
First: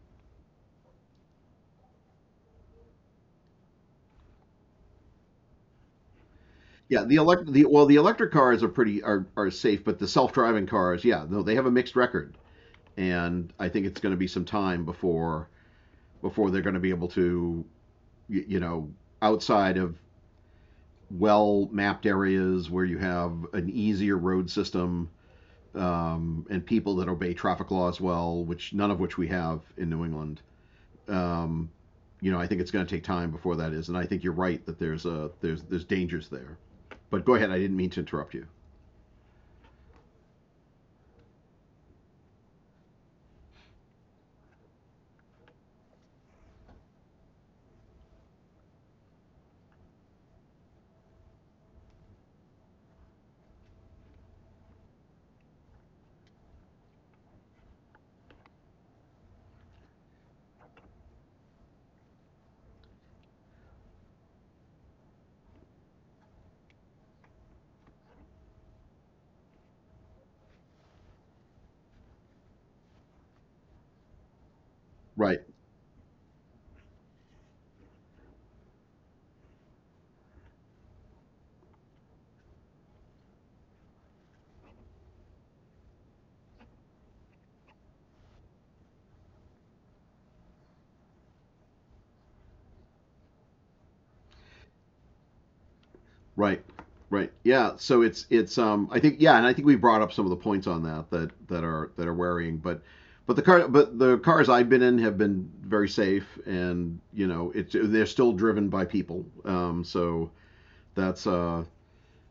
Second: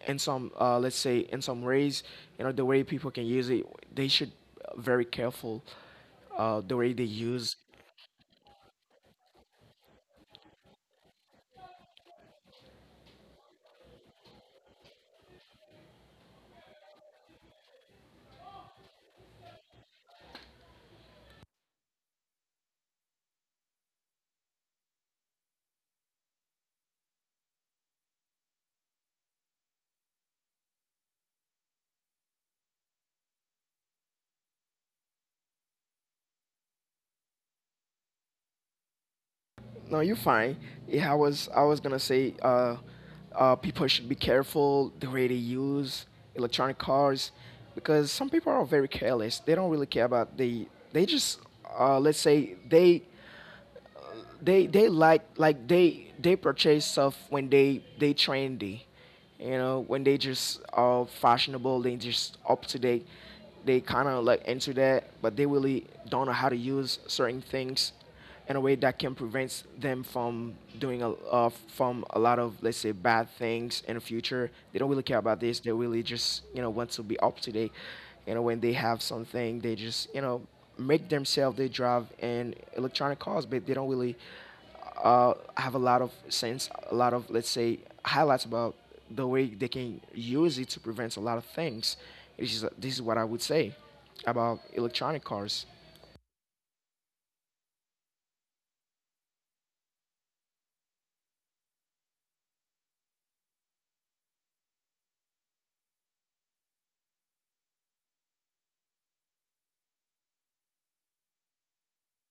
in some, let's say, in some ways, you know, the way people can use it, they should very careful the way they Yeah, the elect use. the well the electric cars are pretty, are safe, but the self driving cars, yeah, no, they have a mixed record, and I think it's going to be some time before they're going to be able to, y- you know, outside of well mapped areas where you have an easier road system, and people that obey traffic laws well, which none of which we have in New England. Um, I think it's going to take time before that is, and I think you're right that there's dangers there. But go ahead, I didn't mean to interrupt you. No, you're fine. Yeah, I was, I was gonna say, people should be careful the way they use electronic cars because some people are very careless. They don't really care about the, they just let's say they they like, they purchase stuff when they trendy, you know, when they just all fashionable, they just up to date. They kind of like into that, but they really don't know how to use certain things in a way that can prevent them from doing a from a lot of, let's say, bad things in the future. They don't really care about Right. this. They really just, you know, want to be up to date. You know, when they have something, they just, you know, make themselves they drive in electronic cars, but they don't really have a lot of sense, a lot of, let's say, highlights about the way they can use it to prevent a lot of things. It's just, this is what I would say about electronic cars. Right. Right. Yeah. So it's I think yeah, and I think we brought up some of the points on that that are that are worrying, but the car but the cars I've been in have been very safe, and you know it's they're still driven by people. So that's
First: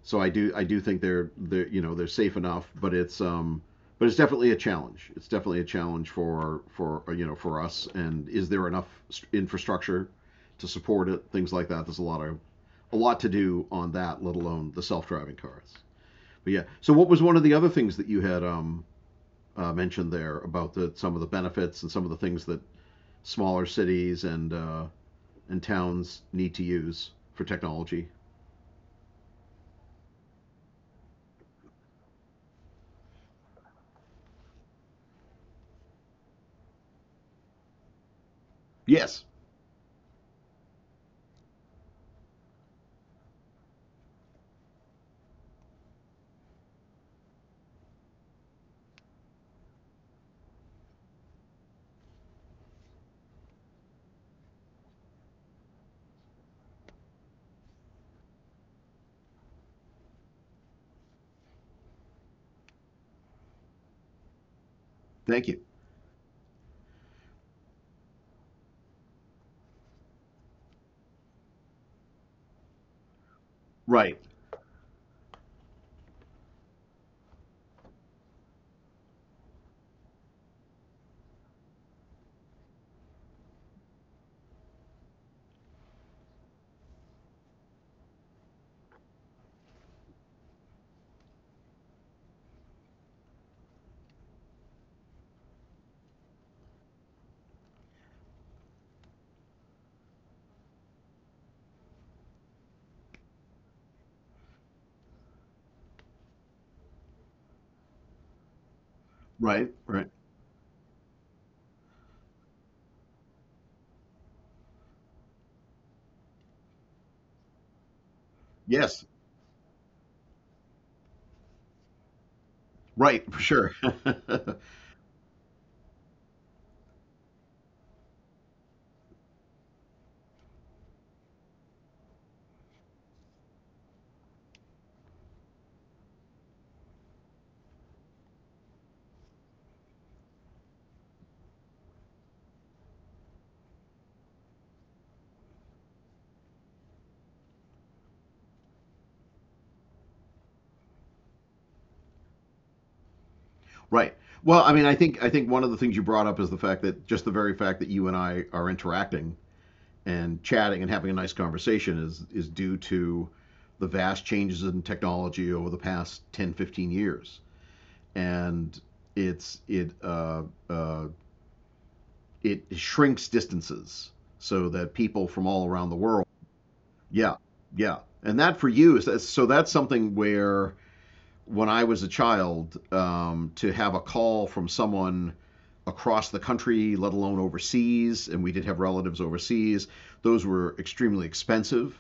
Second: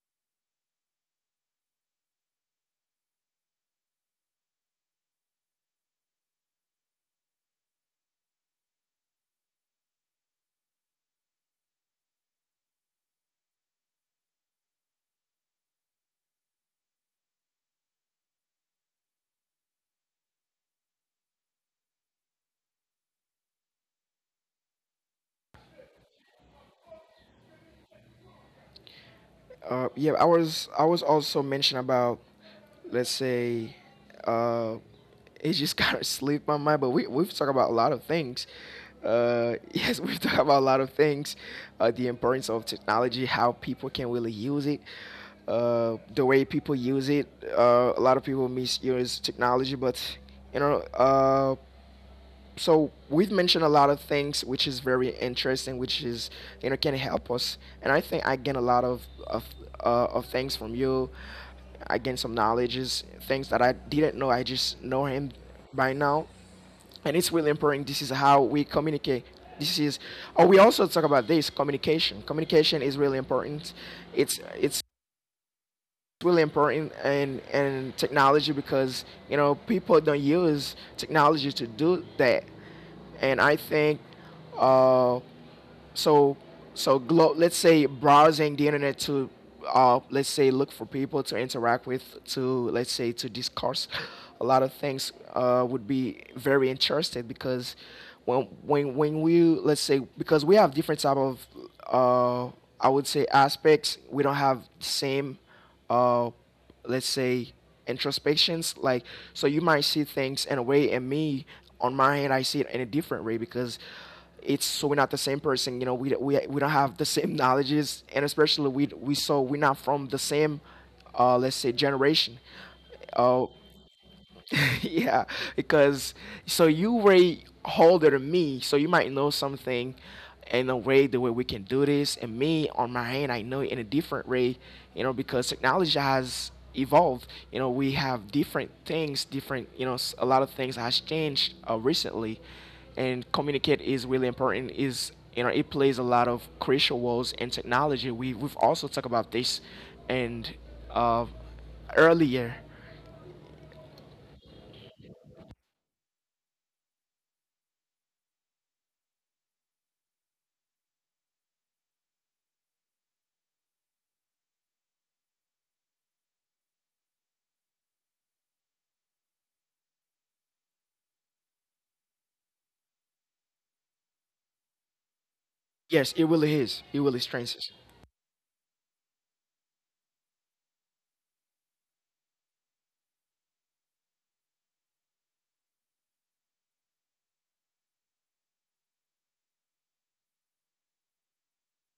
so I do think they're you know they're safe enough, but it's definitely a challenge. It's definitely a challenge for you know for us. And is there enough infrastructure to support it? Things like that. There's a lot of a lot to do on that, let alone the self-driving cars. But yeah. So what was one of the other things that you had mentioned there about the some of the benefits and some of the things that smaller cities and towns need to use for technology? Yeah, I was, I was also mentioning about, let's say, uh, it just kind of slipped my mind, but we, we've talked about a lot of things. Yes. Yes, we've talked about a lot of things, the importance of technology, how people can really use it, the way people use it. A lot of people misuse technology, but you know. So we've mentioned a lot of things, which is very interesting, which is, you know, can help us. And I think I gain a lot of things from you. I gain some knowledges, things that I didn't know. I just know him Thank you. by now, and it's really important. This is how we communicate. This is Oh, we also talk about this. Communication is really important. Right. It's it's it's really important, and technology, because you know people don't use technology to do that. And I think, uh, so let's say, browsing the internet to, let's say, look for people to interact with, to, let's say, to discuss a lot of things, would be very interesting, because when we, let's say, because we have different type of, uh, I would say, aspects. We don't have the same, uh, let's say, introspections, like, so you Right. might Right. see things in a way, and me, on my hand, I see it in a different way, because it's so we're not the same person, you know. We don't have the same knowledges. And especially Yes, we so we're not from the same, let's say, generation. right, for uh, sure. yeah, because, so, you way older than me, so you might know something in a way, the way we can do this. And me, on my hand, I know it in a different way, you know, because technology has evolved. You know, we have different things, different, you know, a lot of things has changed, recently, and communicate is really important. Is, you know, it plays a lot of crucial roles in technology. We've also talked about this, and, uh, earlier. Right. Well, I mean, I think one of the things you brought up is the fact that just the very fact that you and I are interacting and chatting and having a nice conversation is due to the vast changes in technology over the past 10, 15 years. And it's it uh, uh, it shrinks distances so that people from all around the Yes, world, it really is. It really yeah, strengthens. yeah. And that for you is that's so that's something where when I was a child to have a call from someone across the country, let alone overseas, and we did have relatives overseas. Those were extremely expensive.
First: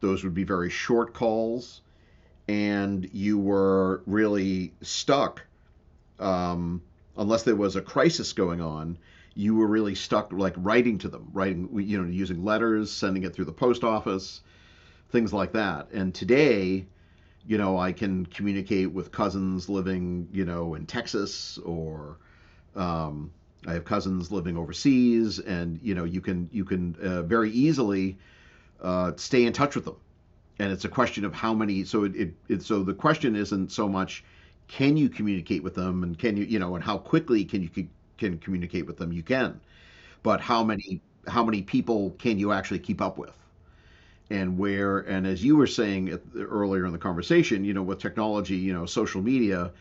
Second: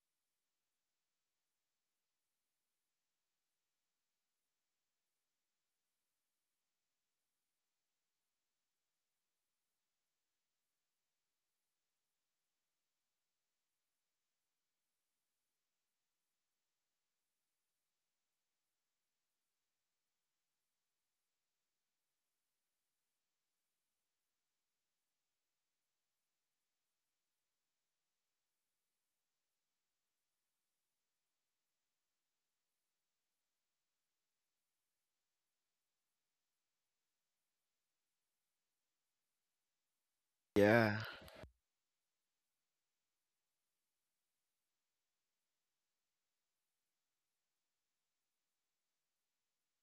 Those would be very short calls, and you were really stuck um, unless there was a crisis going on. You were really stuck, like writing to them, writing, you know, using letters, sending it through the post office, things like that. And today, you know, I can communicate with cousins living, you know, in Texas or um, I have cousins living overseas, and you know, you can very easily stay in touch with them. And it's a question of how many. So it so the question isn't so much can you communicate with them, and can you you know, and how quickly can can communicate with them? You can, but Yeah. How many people can you actually keep up with? And where and as you were saying earlier in the conversation, you know, with technology, you know, social media,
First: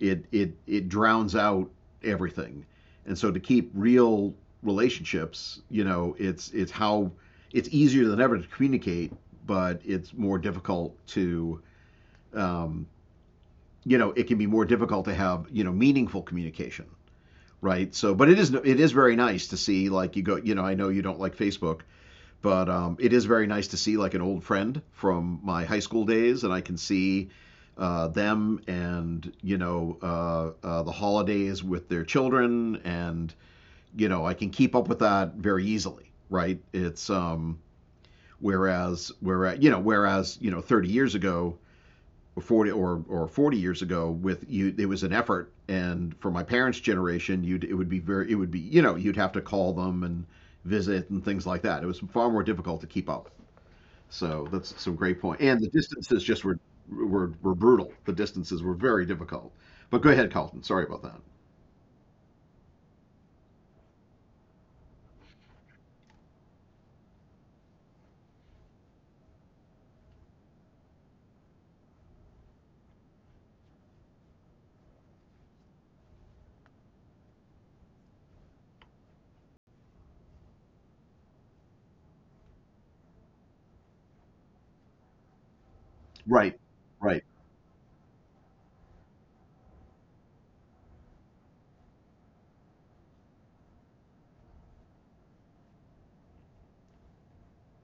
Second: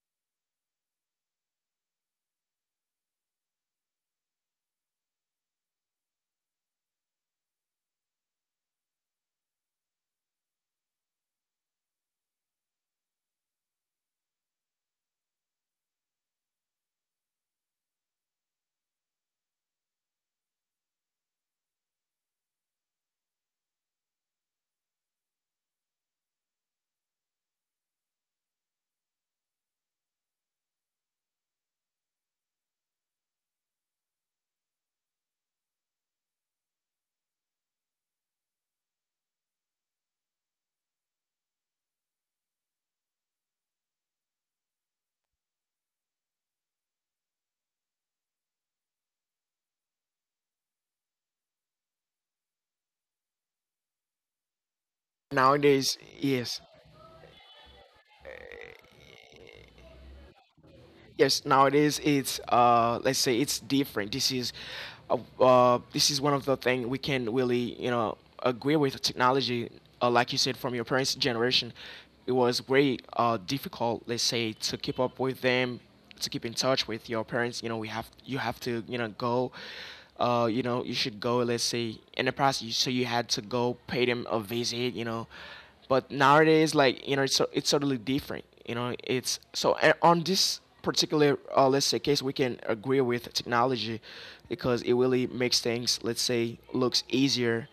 it drowns out everything. And so to keep real relationships, you know, it's easier than ever to communicate, but it's more difficult to, um, you know, it can be more difficult to have, you know, meaningful communication, right? So but it is very nice to see, like you know I know you don't like Facebook, but it is very nice to see like an old friend from my high school days, and I can see them and you know the holidays with their children, and you know I can keep up with that very easily, right? It's whereas you know whereas you know 30 years ago. 40 or 40 years ago with you it was an effort, and for my parents generation you'd it would be very it would be you know you'd have to call them and visit and things like that. It was far more difficult to keep up. So that's some great point. And the Nowadays, distances just yes. were brutal. The distances were very difficult. But go ahead, Carlton. Sorry about that. Yes, nowadays it's, let's say, it's different. This is, this is one of the thing we can really, you know, agree with technology. Like you said, from your parents generation, it was very difficult, let's say, to keep up with them, to keep in touch with your parents. You know, we have you have to, you know, go, you know, you should go, let's say, in the past, so you had to go pay them a visit, you know. But Right, nowadays, like, right, you know, it's totally different, you know. It's so And on this particular, let's say, case, we can agree with technology, because it really makes things, let's say, looks easier.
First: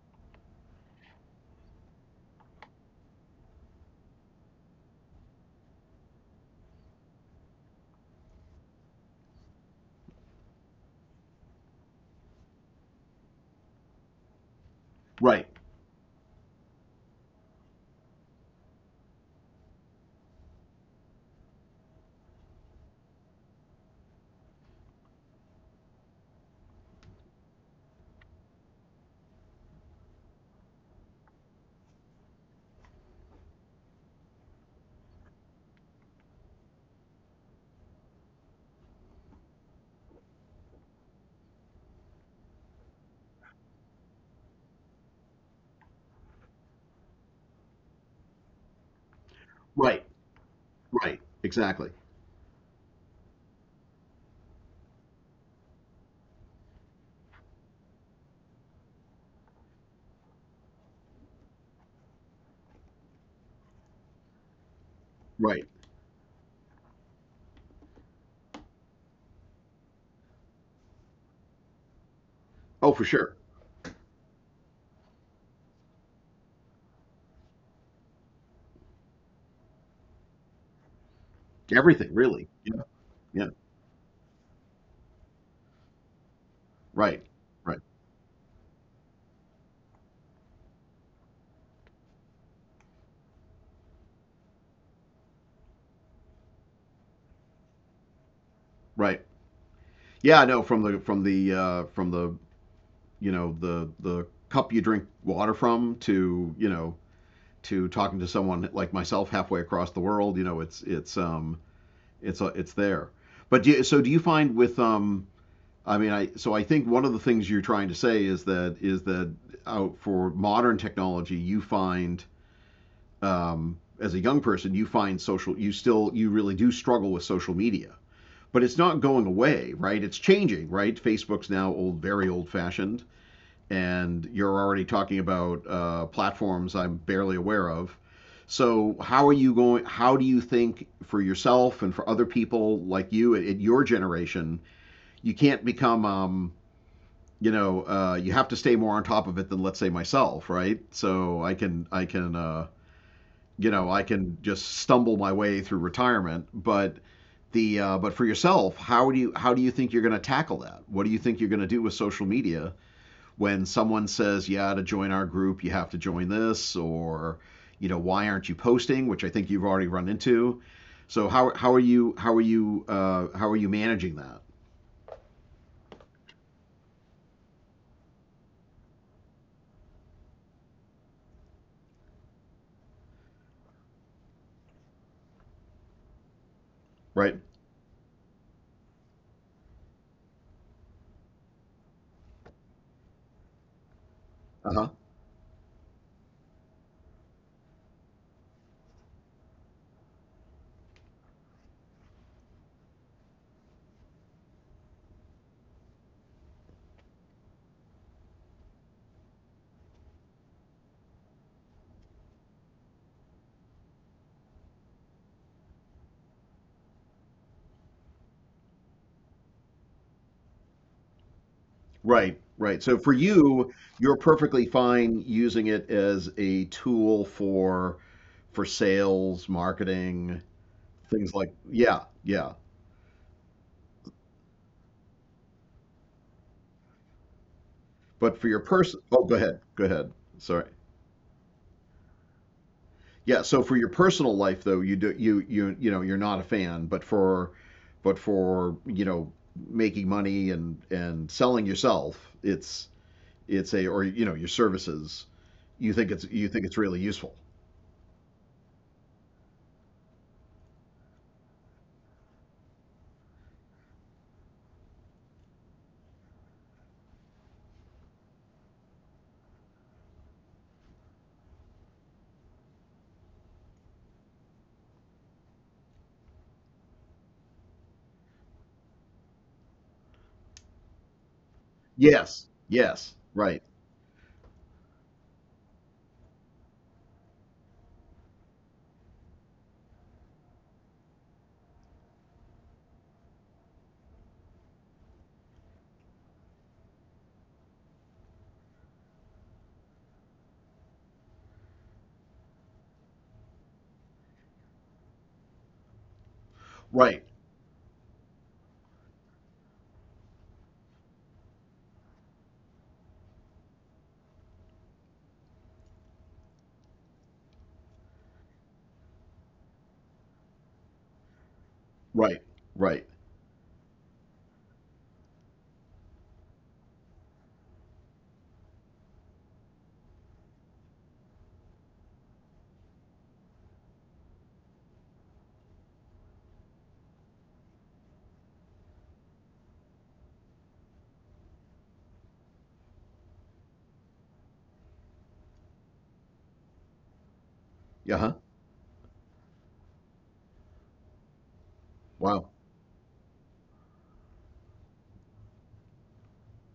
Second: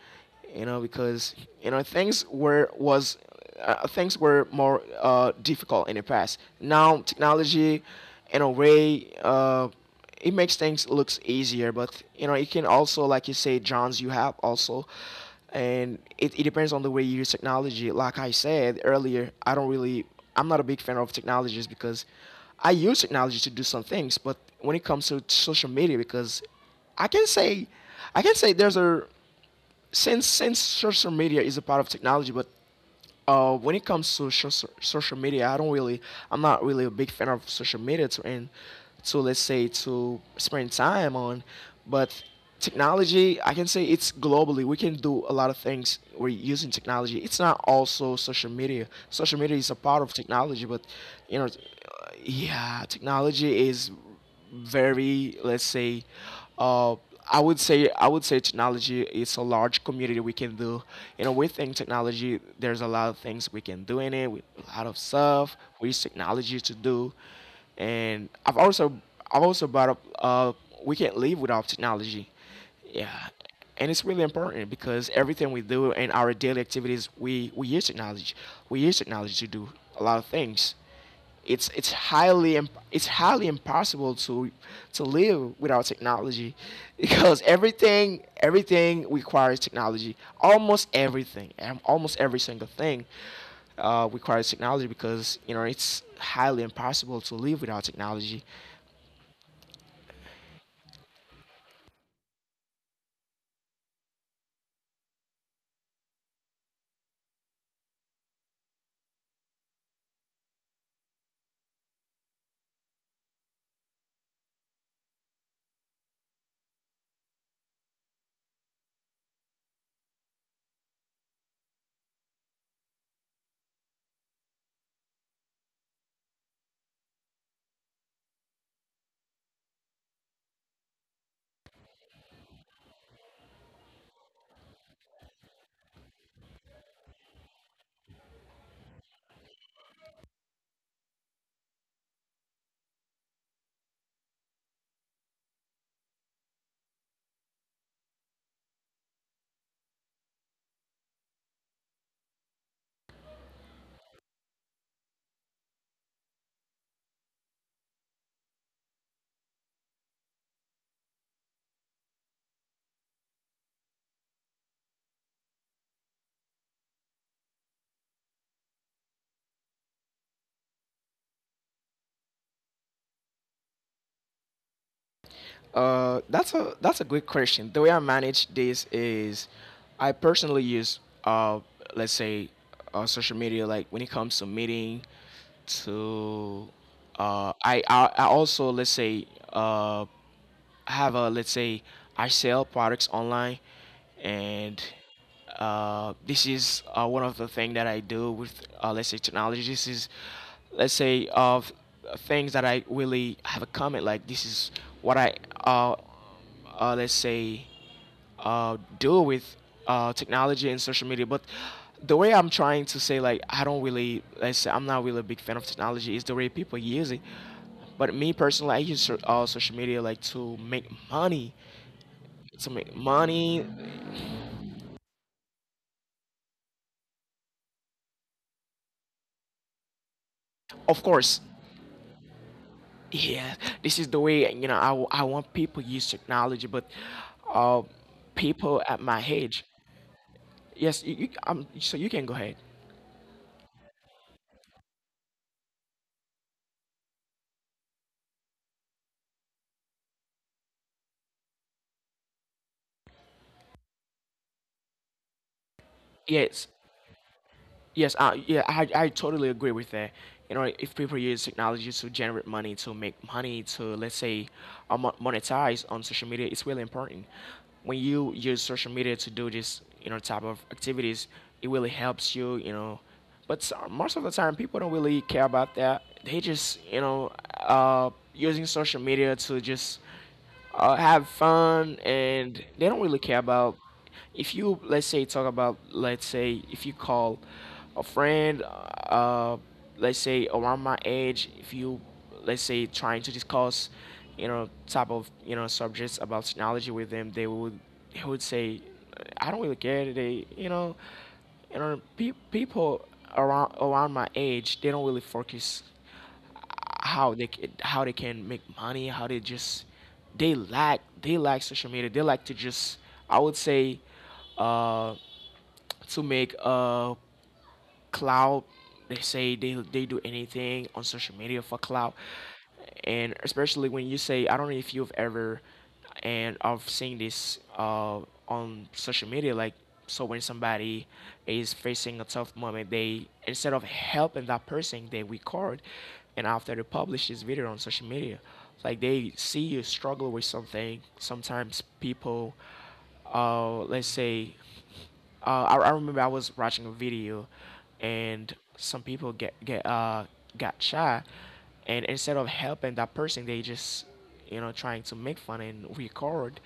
You know, because you know things were more, difficult in the past. Now technology, in a way, it makes things looks easier. But you know, it can also, like you say, Johns, you have also, right, and it depends on the way you use technology. Like I said earlier, I don't really I'm not a big fan of technologies, because I use technology to do some things. But when it comes to social media, because i can say I can say there's a, since social media is a part of technology. But when it comes to social media, I'm not really a big fan of social media to, and to, let's say, to spend time on. But technology, I can say, it's globally. We can do a lot of things. We're using technology. It's not also social media. Social media is a right, part of technology, but right. you know, Exactly. yeah, technology is very, let's say, uh, I would say technology is a large community. We can do, you know, within technology there's a lot of things we can do in it, with a lot of stuff Right. we use technology to do. And I've also brought up, we can't live without technology. Oh, for Yeah. sure. And it's really important, because everything we do in our daily activities, we use technology. We use technology to do a lot of things. Everything, really. Yeah. It's Yeah. highly impossible to live without technology, Right. because Right. everything requires technology, almost everything, and almost every single thing requires technology, because you know it's highly impossible to live without technology. Right. Yeah, no. From the you know the cup you drink water from to, you know, to talking to someone like myself halfway across the world, you know, it's there. But so do you find with I mean, I so I think one of the things you're trying to say is that out for modern technology, you find as a young person, you find social, you still you really do struggle with social media, but it's not going away, right? It's changing, right? Facebook's now old, very old fashioned, and you're already talking about platforms I'm barely aware of. So how are you going? How do you think for yourself and for other people like you at your generation, you can't become you know, you have to stay more on top of it than let's say myself, right? So I can you know I can just stumble my way through retirement, but the but for yourself, how do you think you're going to tackle that? What do you think you're going to do with social media when someone says, yeah, to join our group you have to join this, or you know why aren't you posting? Which I think you've already run into. So how are you how are you managing that? That's a good question. The way I manage this is, I personally use, let's say, social media, like when it comes to meeting, to, Right. I also, let's say, uh, have a, let's say, I sell products online, Uh-huh. and, this is, one of the things that I do with, let's say, technology. This is, let's say, of things that I really have a comment, like this is what I, uh, let's say, do with, technology and social media. But the way I'm trying to say, like, I don't really, let's say, I'm not really a big fan of technology, is the way people use it. But me personally, I use social media like to make money, Right, to right. So make for money. you, you're perfectly fine using it as a tool for sales, marketing, Of things course, like yeah, yeah. yeah, this is the way, you know, I want people to use technology. But, uh, But for your people at person, my oh, go ahead, age, go ahead. Sorry. yes, so you can go ahead. Yeah, so for your personal life though, you know, you're not a fan, but for you know, making money and selling yourself, it's a or you know, your services, you think Yes. it's really useful. Yes, yeah, I totally agree with that. You know, if people use technology to generate money, to make money, to, let's say, monetize on social media, it's really important. When you use social media to do this, you know, type of activities, it really helps you, you know. But most of the time, people don't really care about that. They just, you know, using social media to just have fun, Yes, and they don't yes, really care right. about, if you, let's say, talk about, let's say, if you call a friend, uh let's say, around my age, if you, let's say, trying to discuss, you know, type of, you know, subjects about technology with them, they would, say, I don't really care today, you know. You know, people around my age, they don't really focus Right, how how they can make money, how they just, they lack social media. They like to just, I would say, uh, to make, clout. They say they do anything on social media for clout, right, right. and especially when you say, I don't know if you've ever, and I've seen this, on social media, like, so when somebody is facing a tough moment, they, instead of helping that person, they record, and after, they publish this video on social media. Like, they see you struggle with something sometimes. People, let's say, I remember, I was watching a video, Yeah, huh. and some people get got shot, and instead Wow. of helping that person, they just, you know, trying to make fun and record,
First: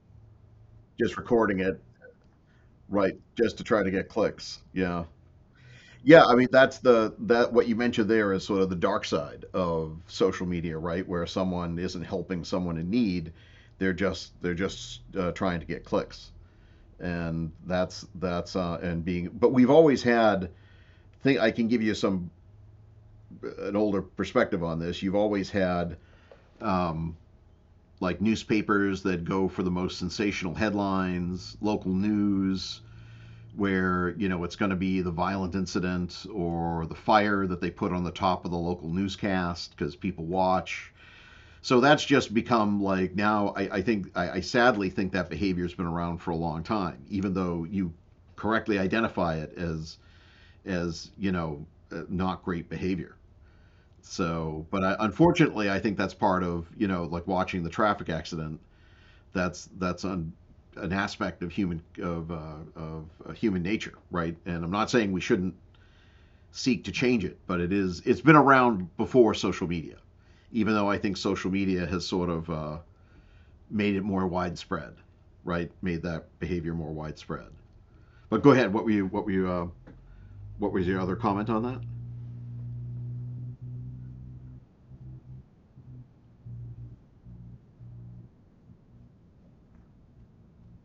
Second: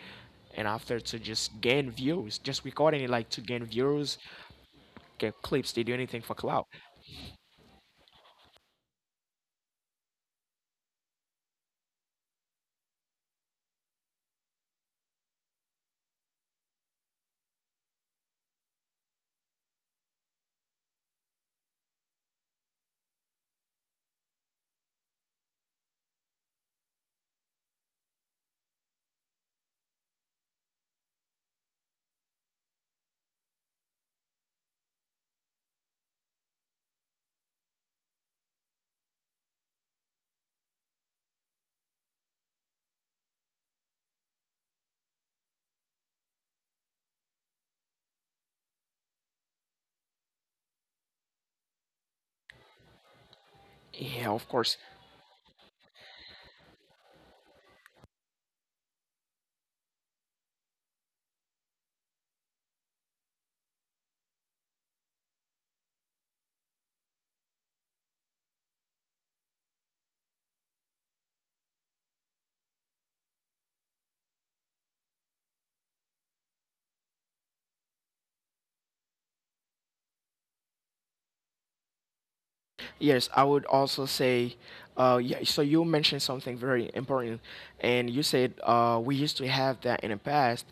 and after, Just to just recording it, gain views, just recording it, right, like, to just gain to try to get views, clicks. Yeah. get clips. They do anything Yeah, for I mean, clout. that's the that what you mentioned there is sort of the dark side of social media, right? Where someone isn't helping someone in need, they're just trying to get clicks. And that's and being but we've always had think I can give you some an older perspective on this. You've always had um like newspapers that go for the most sensational headlines, local news, where you know it's going to be the violent incident or the fire that they put on the top of the local newscast because people watch. So that's just become like now. I sadly think that behavior has been around for a long time, even though you correctly identify it as you know not great behavior. Yeah, of So, but course. I, unfortunately, I think that's part of you know like watching the traffic accident. that's that's un, an aspect of human of human nature, right? And I'm not saying we shouldn't seek to change it, but it's been around before social media. Even though I think social media has sort of made it more widespread, right? Made that behavior more widespread. But go ahead. What were you? What were you? What was your other comment on that? Yes, I would also say, yeah, so you mentioned something very important, and you said, we used to have that in the past,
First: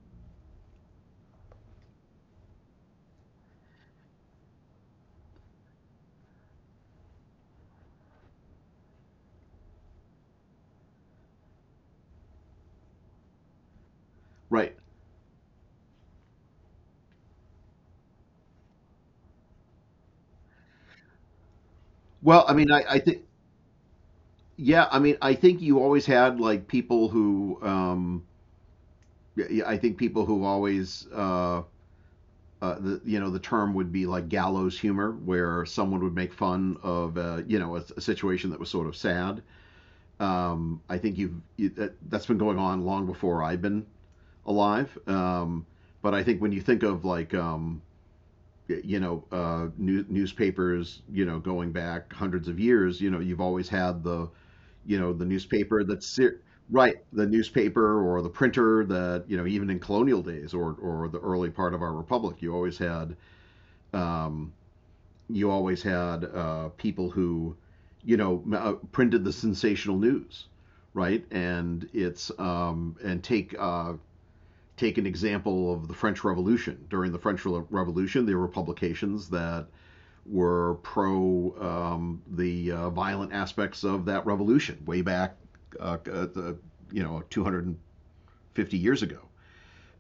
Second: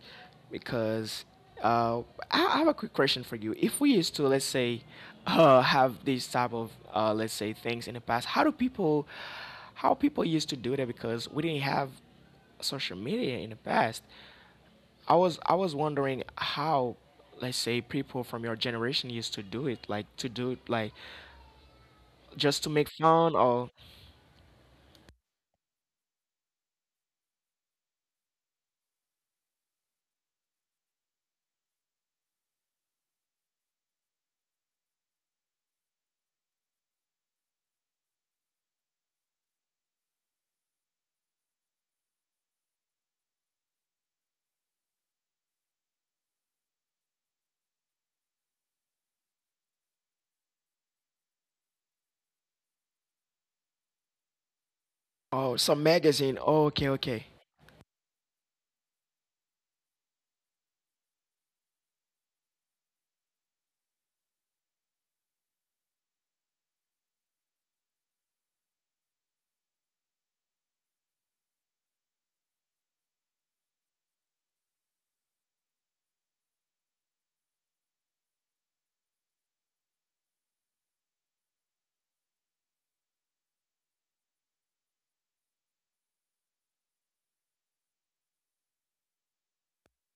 because, uh, I have a quick question for you. If we used to, let's say, have these type of, let's say, things in the past, how do people, how people used to do that, because we didn't have social media in the past. Right. I was wondering how, let's say, people from your generation used to do it, like to do it, like, Well, I just to mean, I, make I think fun, or... yeah. I mean, I think you always had like people who. Yeah, yeah, I think people who always. The you know the term would be like gallows humor, where someone would make fun of you know a situation that was sort of sad. I think that, that's been going on long before I've been alive. But I think when you think of like you know newspapers, you know going back hundreds of years, you know you've always had the you know the Oh, some magazine. Oh, okay, right okay. the newspaper or the printer that you know even in colonial days or the early part of our republic, you always had. Um, you always had people who, you know, printed the sensational news, right? And it's and take take an example of the French Revolution. During the French Revolution, there were publications that were pro the violent aspects of that revolution way back, uh, uh, the, you know, 250 years ago.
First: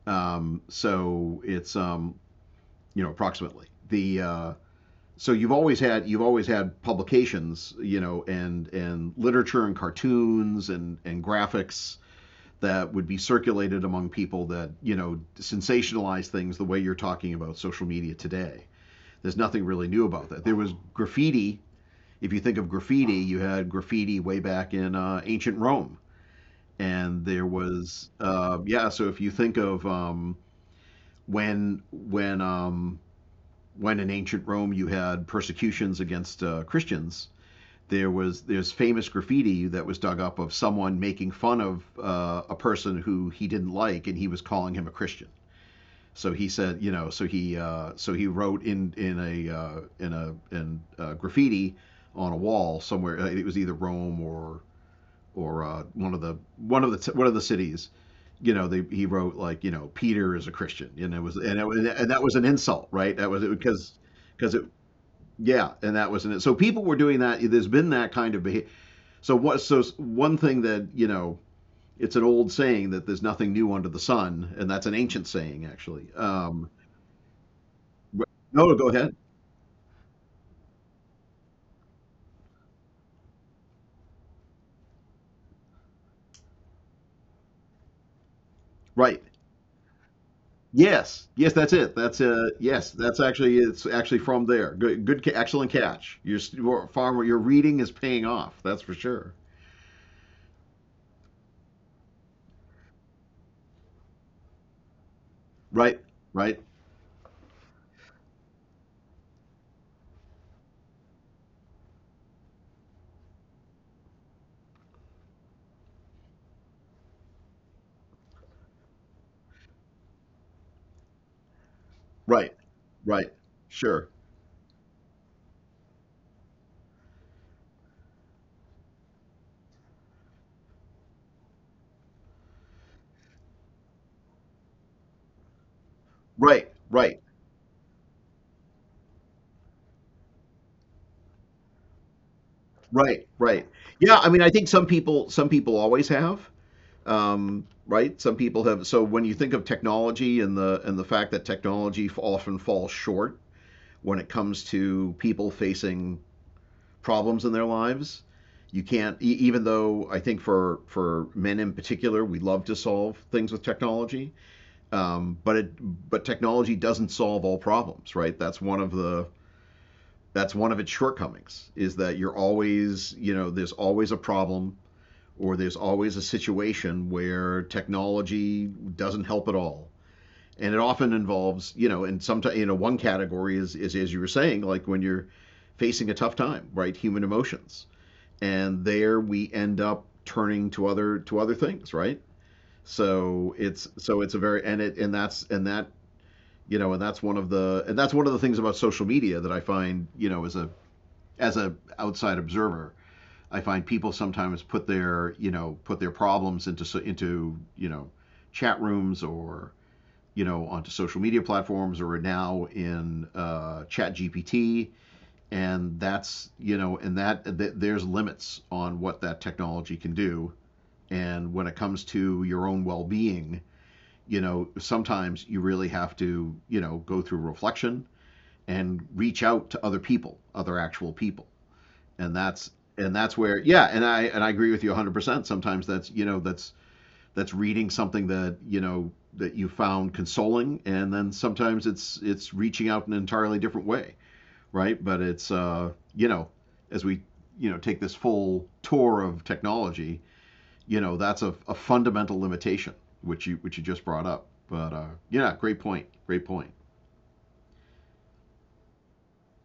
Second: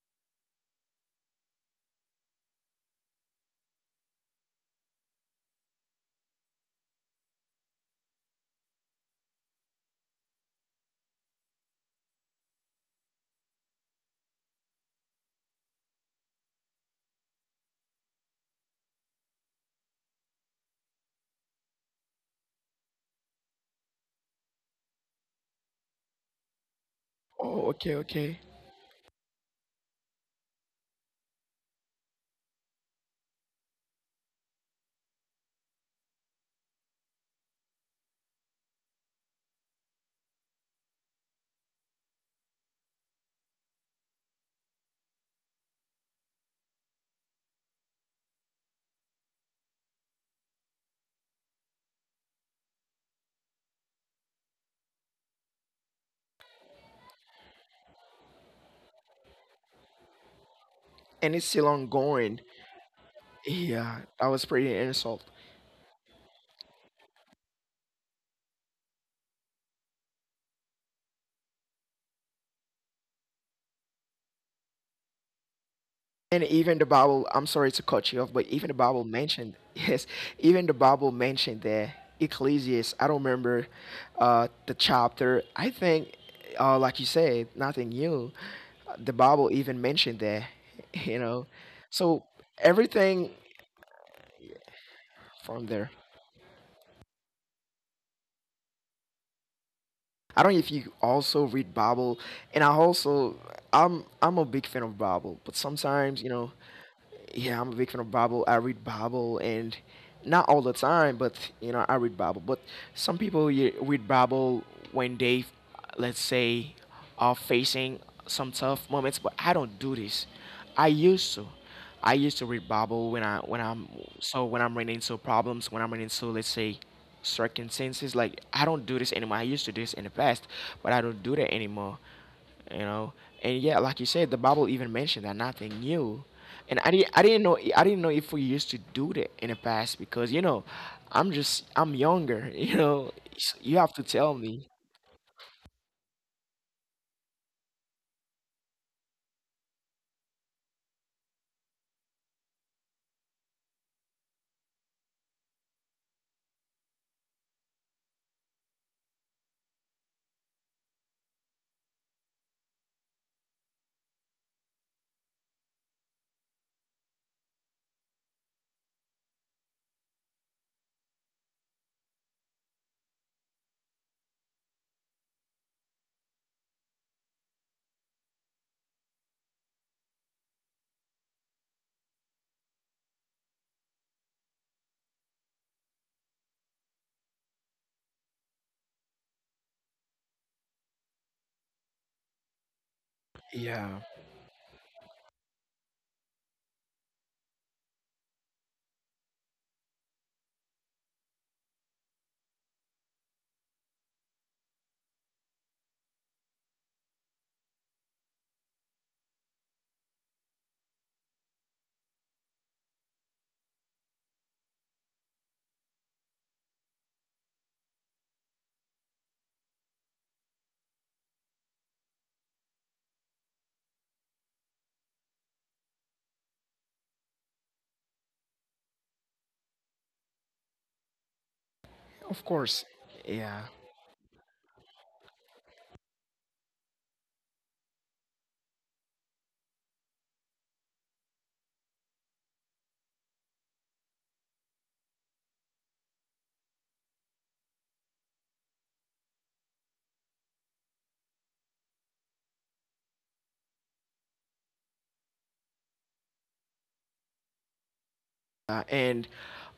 So it's you know approximately the so you've always had publications, you know, and literature and cartoons and graphics that would be circulated among people that you know sensationalize things the way you're talking about social media today. There's nothing really new about that. There was graffiti. If you think of graffiti, you had graffiti way back in ancient Rome, and there Oh, okay, was okay. Yeah. So if you think of when when in ancient Rome you had persecutions against Christians, there's famous graffiti that was dug up of someone making fun of a person who he didn't like, and he was calling him a Christian. So he said, you know, so he wrote in graffiti on a wall somewhere. It was either Rome or one of the one of the one of the cities. You know, he wrote like you know Peter is a Christian, and it And was it's still and, it, and that was ongoing. an insult, right? That was Yeah, that was because it pretty insult. yeah, and that was in it. So people were doing that. There's been that kind of behavior. So what? So one thing that, you know, it's an old saying that there's nothing new under the sun, and that's an ancient saying actually. And even the Bible, I'm sorry to cut you off, but even the No, go Bible ahead. mentioned, yes, even the Bible mentioned that. Ecclesiastes, I don't remember the chapter. I think, like you said, nothing new. The Right. Bible even mentioned that, you Yes. know. Yes, that's it. So That's everything actually it's actually from there. From Excellent there. catch. Your s- your farmer your reading is paying off. That's for sure. I don't know if you also read Bible, and I'm a big fan of Bible, but Right. sometimes, you know, Right. yeah, I'm a big fan of Bible. I read Bible, and not all the time, but you know, I read Bible. But some people, yeah, read Bible when they, let's say, are facing some tough moments, but I don't do this. i used to I used to Right. read Bible when I, Right. when I'm Sure. so when I'm running into problems, when I'm running into, let's say, circumstances. Like, I don't do this anymore. I used to do this in the past, but I don't do that anymore, you know. And yeah, like you said, the Bible even mentioned that, nothing new. And Right. Right. I didn't know if we used to do that in the past, because you know I'm younger. You know, Right. Right. you have to Yeah, tell I mean I me. think some people always have right? Some people have. So when you think of technology and the fact that technology often falls short when it comes to people facing problems in their lives, you can't. Even though I think for men in particular, we love to solve things with technology, but technology doesn't solve all problems, right? That's one of its shortcomings, is that you're always, you know, there's always a problem or there's always a situation where technology doesn't help at all. And it often involves, you know, and sometimes, you know, one category is, as you were saying, like when you're facing a tough time, right? Human emotions. And there we end up turning to other things, right? Yeah, So it's a very, and it, and that's, and that, you know, and that's one of the things about social media that I find, you know, as a outside observer, I find people sometimes put their problems into, you know, chat rooms or you know onto social media platforms or now in chat gpt. And that's, you know, and there's limits on what that technology can do. And when it comes to your own well-being, you know, sometimes you really have to, you know, go through reflection and reach out to other people, other actual people. of And that's course. and that's Yeah. where yeah, and I agree with you 100%. Sometimes that's, you know, that's reading something that you know that you found consoling, and then sometimes it's reaching out in an entirely different way, right? But it's uh, you know, as we, you know, take this full tour of technology, you know, that's a fundamental limitation which you just brought up. But uh, yeah, great point, great point. And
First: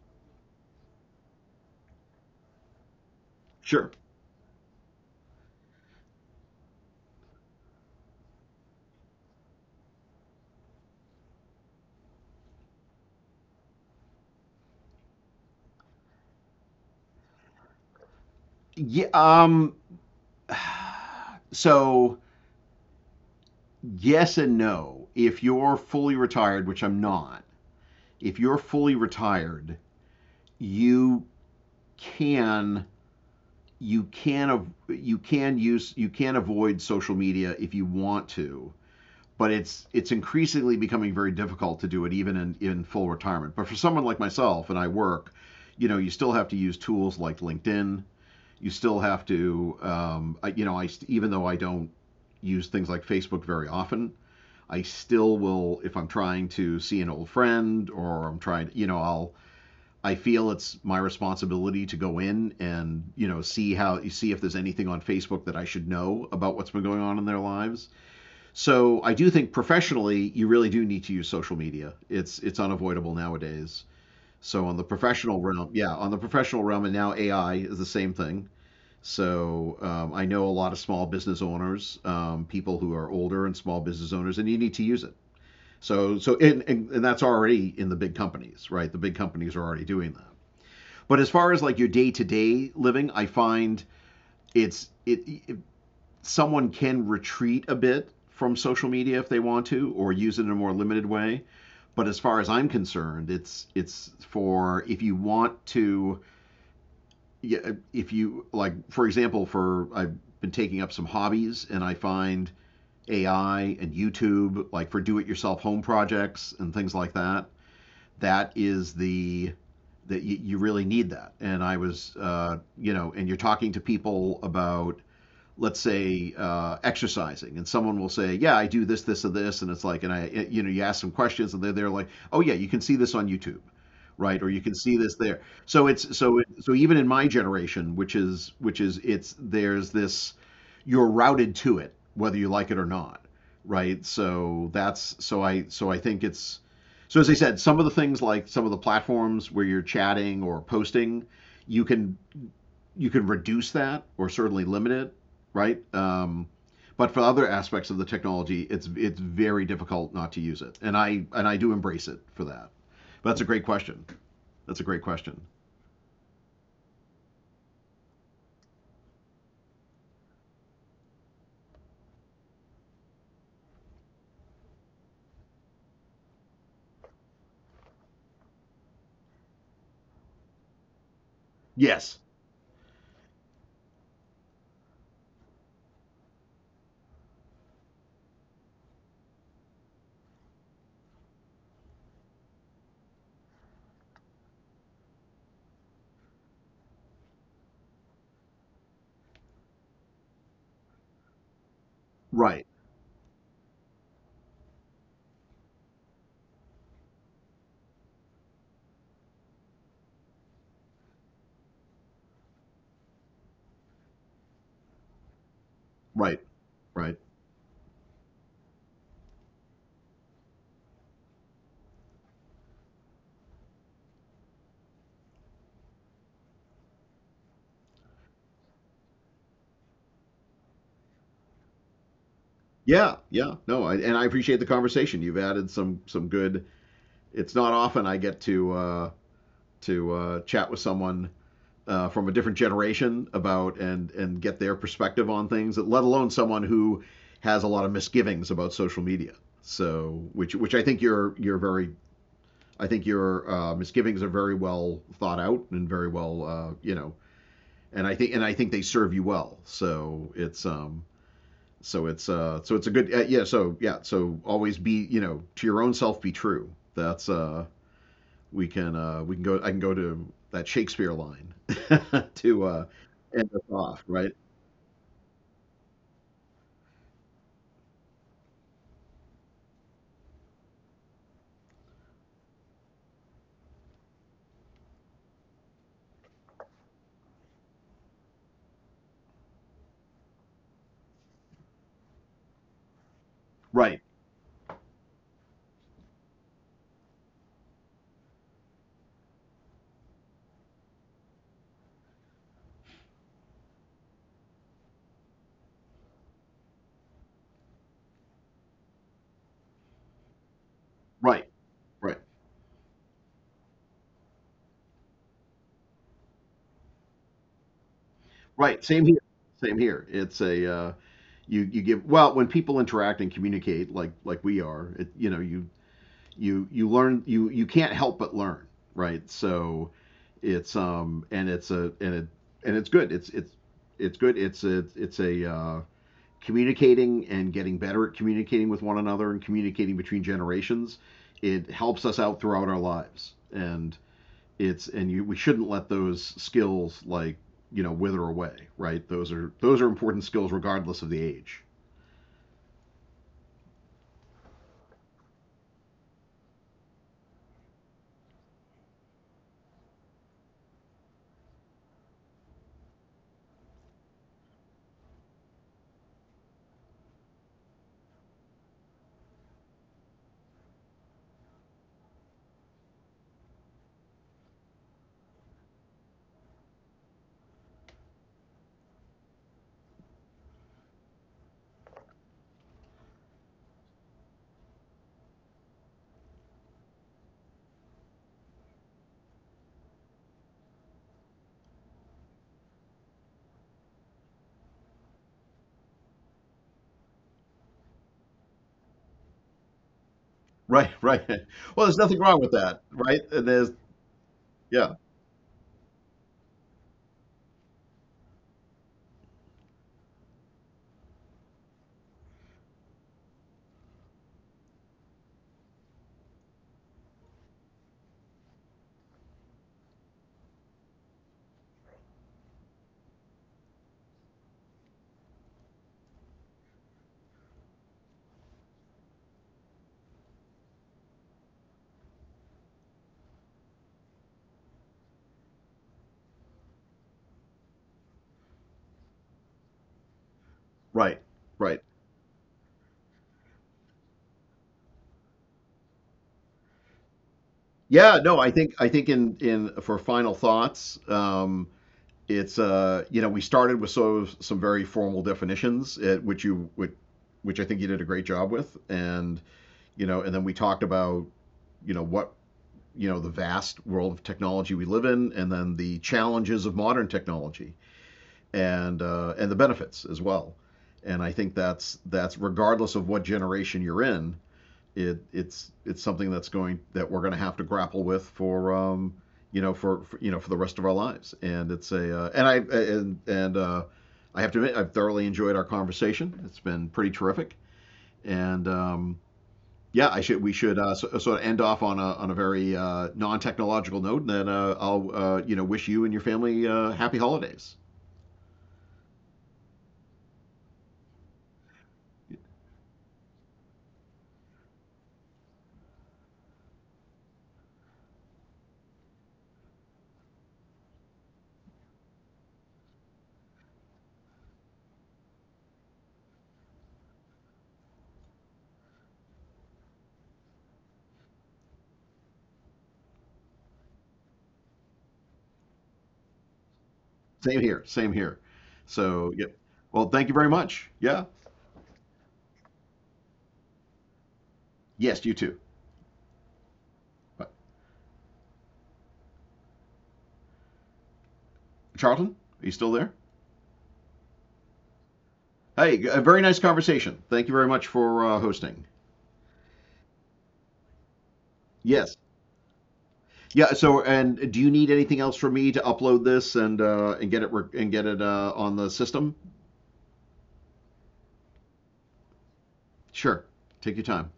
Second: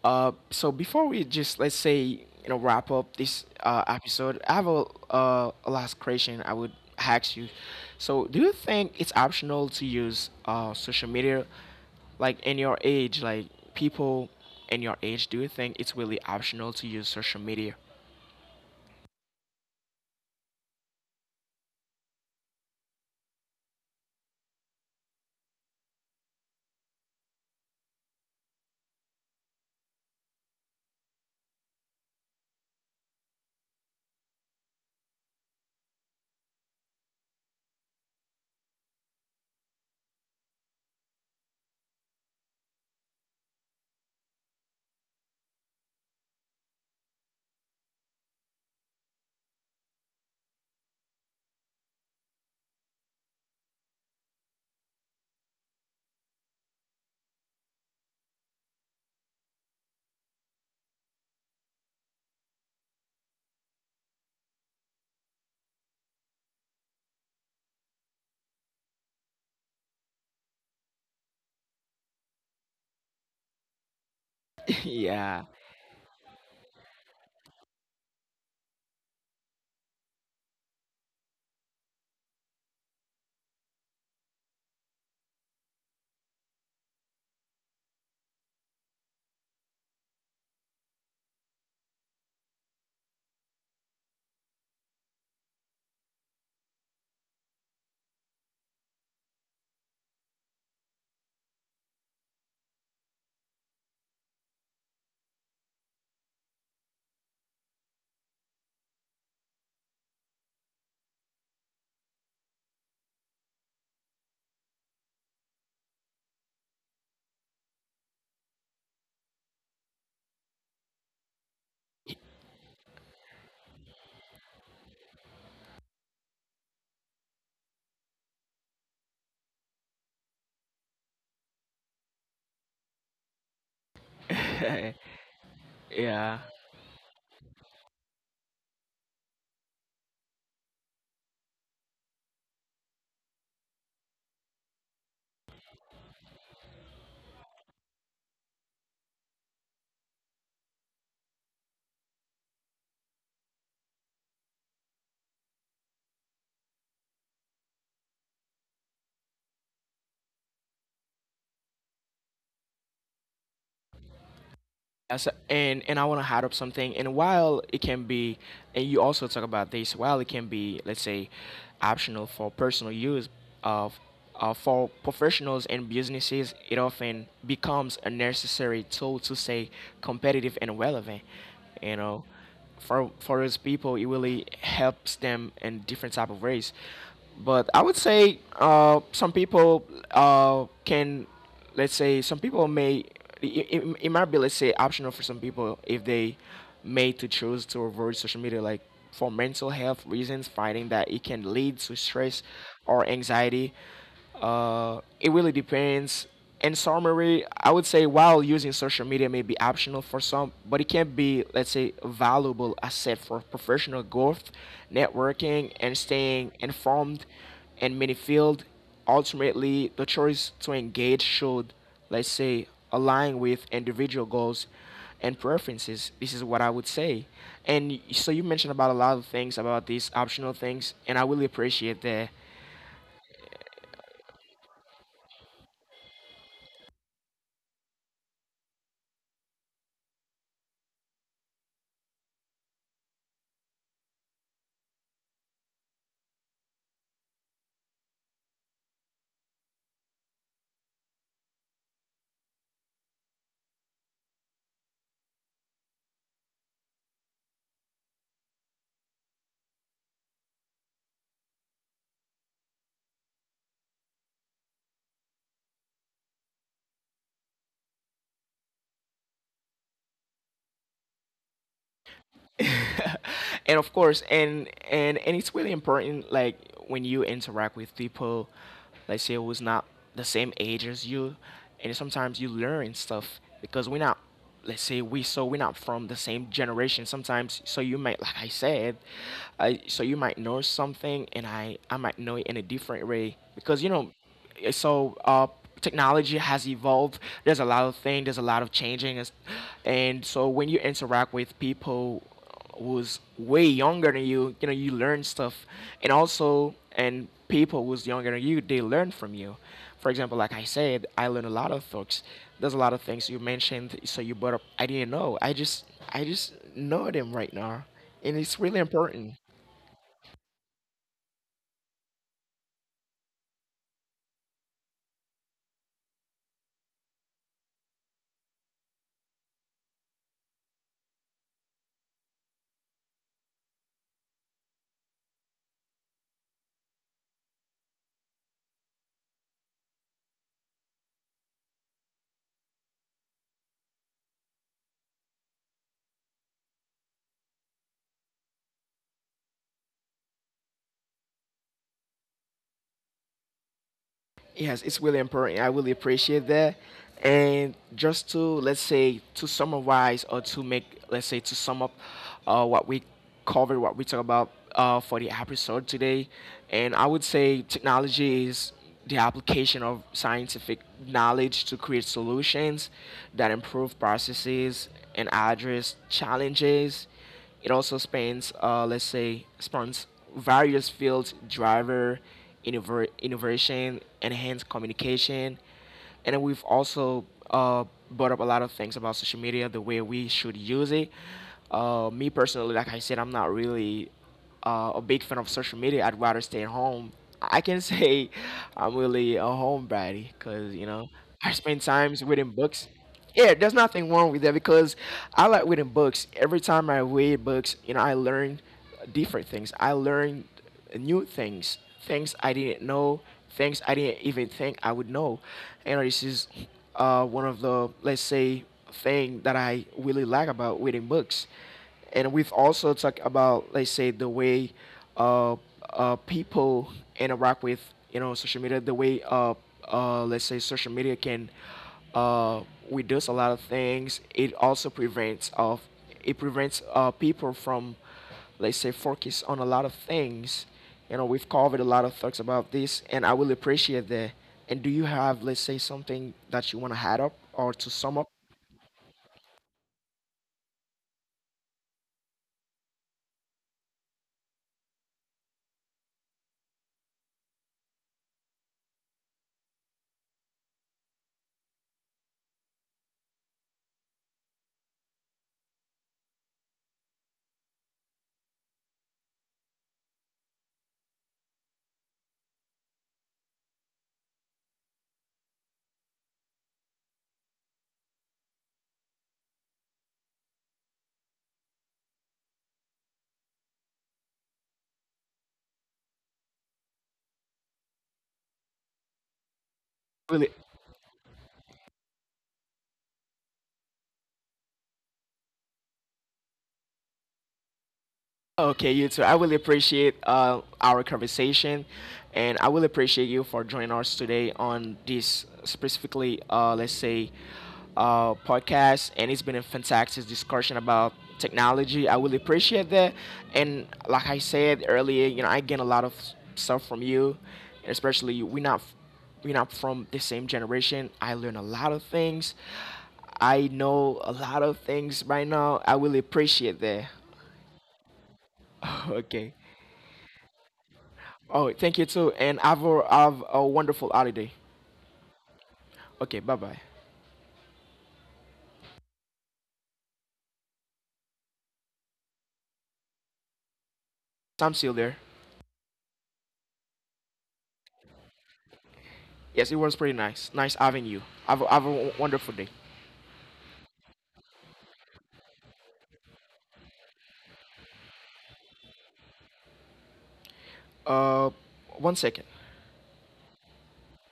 So before we just, let's say, you know, wrap up this, Sure. episode, I have a last question I would ask you. So do you think it's optional to use, social media, like in your age, like people in your age? Do you think it's really optional to use social media? Yeah, um, so yes and no. If you're fully retired, which I'm not, if you're fully retired, you can you can you can use, you can avoid social media if you want to, but it's increasingly becoming very difficult to do it even in full retirement. But for someone like myself, and I work, you know, you still have to use tools like LinkedIn. You still have to you know, I even though I don't use things like Facebook very often, I still will. If I'm trying to see an old friend or I'm trying, you know, I'll, I feel it's my responsibility to go in and, you know, see how, see if there's anything on Facebook that I should know about, what's been going on in their lives. So I do think professionally you really do need to use social media. It's unavoidable nowadays. So on the professional yeah, realm, yeah, on the professional realm, and now AI is the same thing. So I know a lot of small business owners, people who are older and small business owners, and you need to use it. So so and that's already in the big companies, right? The big companies are already doing that. But as far as like your day to day living, I find it's it someone can retreat a bit from social media if they want to, or use it in a more limited way. But as far as I'm concerned, it's for, if you want to, yeah, if you like, for example, for I've been taking up some hobbies, and I find AI and YouTube, like for do it yourself home projects and things like that, that is the, that you really need that. And I was, you know, and you're talking to people about, let's say, exercising, and someone will say, yeah, I do this, this, and this, and it's like, and you know, you ask some questions, and they're like, oh, yeah, you can see this on YouTube, right, or you can see this there. So it's so yeah. So even in my generation, which is it's there's this, you're routed to it whether you like it or not, right? So that's, so I, so I think it's, so as I said, some of the things like some of the platforms where you're chatting or posting, you can you can reduce that, or certainly limit it, right? But for other aspects of the technology, it's very difficult not to use it, and I do embrace it for that. But that's a great question. That's a great Yes, question. and I want to add up something. And while it can be, and you also talk about this, while it can be, let's say, optional for personal use of. For professionals and businesses, it often becomes a necessary tool to stay competitive and relevant. You Yes, know, for us people, it really helps them in different type of ways, but I would say, some people can, let's say some people may it, it might be, let's say, optional for some people if they made to choose to avoid social media, like for mental health reasons, finding that it can lead to stress right, or anxiety. It really depends. In summary, I would say while using social media may be optional for some, but it can be, let's say, a valuable asset for professional growth, networking, and right, staying right. informed in many fields. Ultimately, the choice to engage should, let's say, align with individual goals and preferences. This is what I would say. So you mentioned about a lot of things about these optional things, and I really appreciate that. Yeah, yeah. No, I, and I appreciate the conversation. You've added some good. It's not often I get to chat with someone from a different generation about and get their perspective on things, let alone someone who has a lot of misgivings about social media. So which I think you're very, I think your misgivings are very well thought out and very well you know, and I think they serve you well. So it's um, so it's uh, so it's a good yeah, so yeah, so always be, you know, to your own self be true. That's uh, we can go. I can go to that Shakespeare line to end us And of off. course, Right, and it's really important, like when you interact with people, let's say who's not the same age as you, and sometimes you learn stuff because we're not, let's say we, so we're not from the same generation sometimes. So you might, like I said, so you might know something, and I might know it in a different way because, you right, know, eh, so uh, technology has evolved. There's a lot of changing, and so when you interact with people who's way younger than you, you know, you learn stuff. And also, and people who's younger than you, they learn from you. For example, like I said, I right, learned a lot of right, things. There's a lot of things you mentioned, so you brought up, I didn't know, I just know them right now, and it's really right. Same here. important. Same here. It's a you you give well when people interact and communicate like we are. It, you know, you you learn, you can't help but learn. Right. So it's um, and it's a and it and it's good. It's good. It's a, it's a communicating and getting better at communicating with one another and communicating between generations, it helps us out throughout our lives. And it's, and you, we shouldn't let those skills, like, you know, wither away, right? Those are, those are important skills regardless of the age. Yes, it's really important. I really appreciate that. And just to, let's say, to summarize, or to make, let's say, to sum up what we covered, what we talked about for the episode today. And I would say technology is the application of scientific knowledge to create solutions that improve processes and address challenges. It also spans, let's say, spans various fields: driver, innovation, enhanced communication. And then we've also brought up a lot of things about social media, the way we should use it. Me personally, like I said, I'm not really a big fan of social media. I'd rather stay at home. I can say I'm really a homebody because, Right, you know, right. I Well, spend there's nothing times wrong with reading that, books. right? And Yeah, there's there's nothing wrong with that yeah, because I like reading books. Every time I read books, you know, I learn different things. I learn new things, things I didn't know, things I didn't even think I would know. You know, this is one of the, let's say, thing that I really like about reading books. And we've also talked about, let's say, the way uh, people interact with, you know, social media, the way let's say social media can uh, reduce a lot of things. It also prevents of, it prevents people from, let's say, focus on a lot of things. right, You know, we've right. covered a lot of thoughts about this, and I will appreciate that. And do you have, let's say, something that you want to add up or to Yeah, sum up? no, I think in, for final thoughts, it's you know, we started with sort of some very formal definitions, at which you which I think you did a great job with, and, you know, and then we talked about, you know, what, you know, the vast world of technology we live in, and then the challenges of modern technology, and the benefits as well. And I think that's regardless of what generation you're in, it, it's something that's going, that we're going to have to grapple with for um, you know, for, you know, for the rest of our lives. And it's a and I, and I have to admit, I've thoroughly enjoyed our conversation. It's been pretty terrific. And yeah, I should, we Really. should so, sort of end off on a, on a very non technological note, and then I'll you know, wish you and your family happy holidays. Okay, you too. I really appreciate our conversation, and I really appreciate you for joining us today on this, specifically, let's say, podcast. And it's been a fantastic discussion about technology. I really appreciate that. And like I said earlier, you know, I gain a lot of stuff from you, and especially we're not, we're not from the same generation. I learn a lot of things. I know a lot of things right now. I really appreciate that. Same here, same here. So, yep. Okay. Well, thank you very much. Yeah, Oh, thank you too, and have a wonderful holiday. yes, you too. Okay, bye bye. Charlton, are you still there? I'm still there. Hey, a very nice conversation. Thank you very much for hosting. Yes, it was pretty nice. Nice having you. Have a Yes. Wonderful day. Yeah. So, and do you need anything else from me to upload this and and get it on the system? Uh, One second. Sure. Take your time.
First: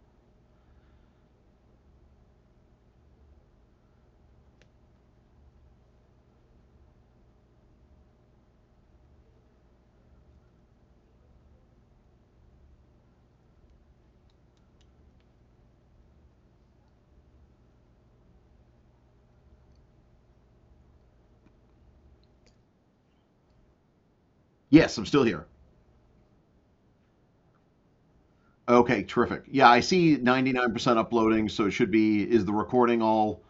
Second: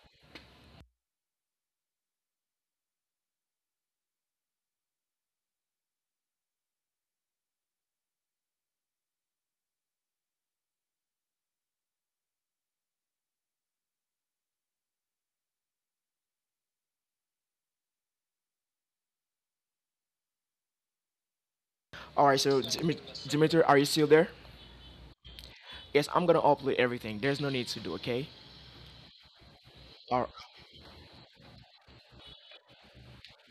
All right, so Dimitri, are you still there? Yes, I'm still here. Yes, I'm gonna upload everything. There's no need to do. Okay. Okay, terrific. Yeah, I see All right. 99% uploading, so it should be. Is the recording all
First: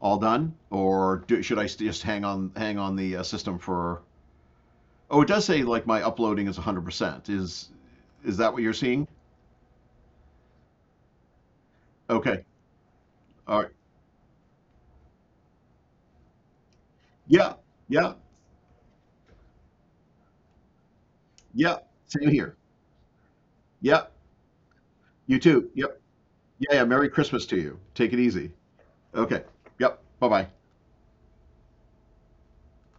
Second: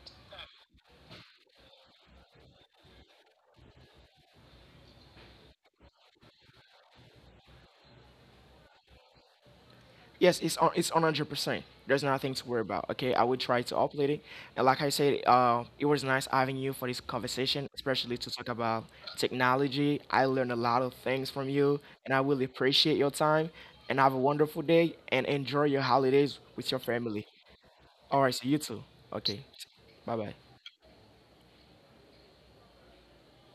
all done, or do, just hang on, hang on the system for? Oh, it does say like my uploading is 100%. Is that what you're seeing? Yes, it's on, it's on 100%. There's nothing Okay. to worry about. Okay, I will All try right. to upload it. And like I said, it was nice having you for this Yeah. conversation, Yeah. especially to talk about technology. I learned a lot of things from Yeah. you, and I Same really here. appreciate your time. And Yep. have a wonderful day and You enjoy too. your Yep. holidays Yeah, with your yeah. Merry family. Christmas to you. Take it All right, so easy. you too. Okay. Okay, Yep. bye Bye bye. bye.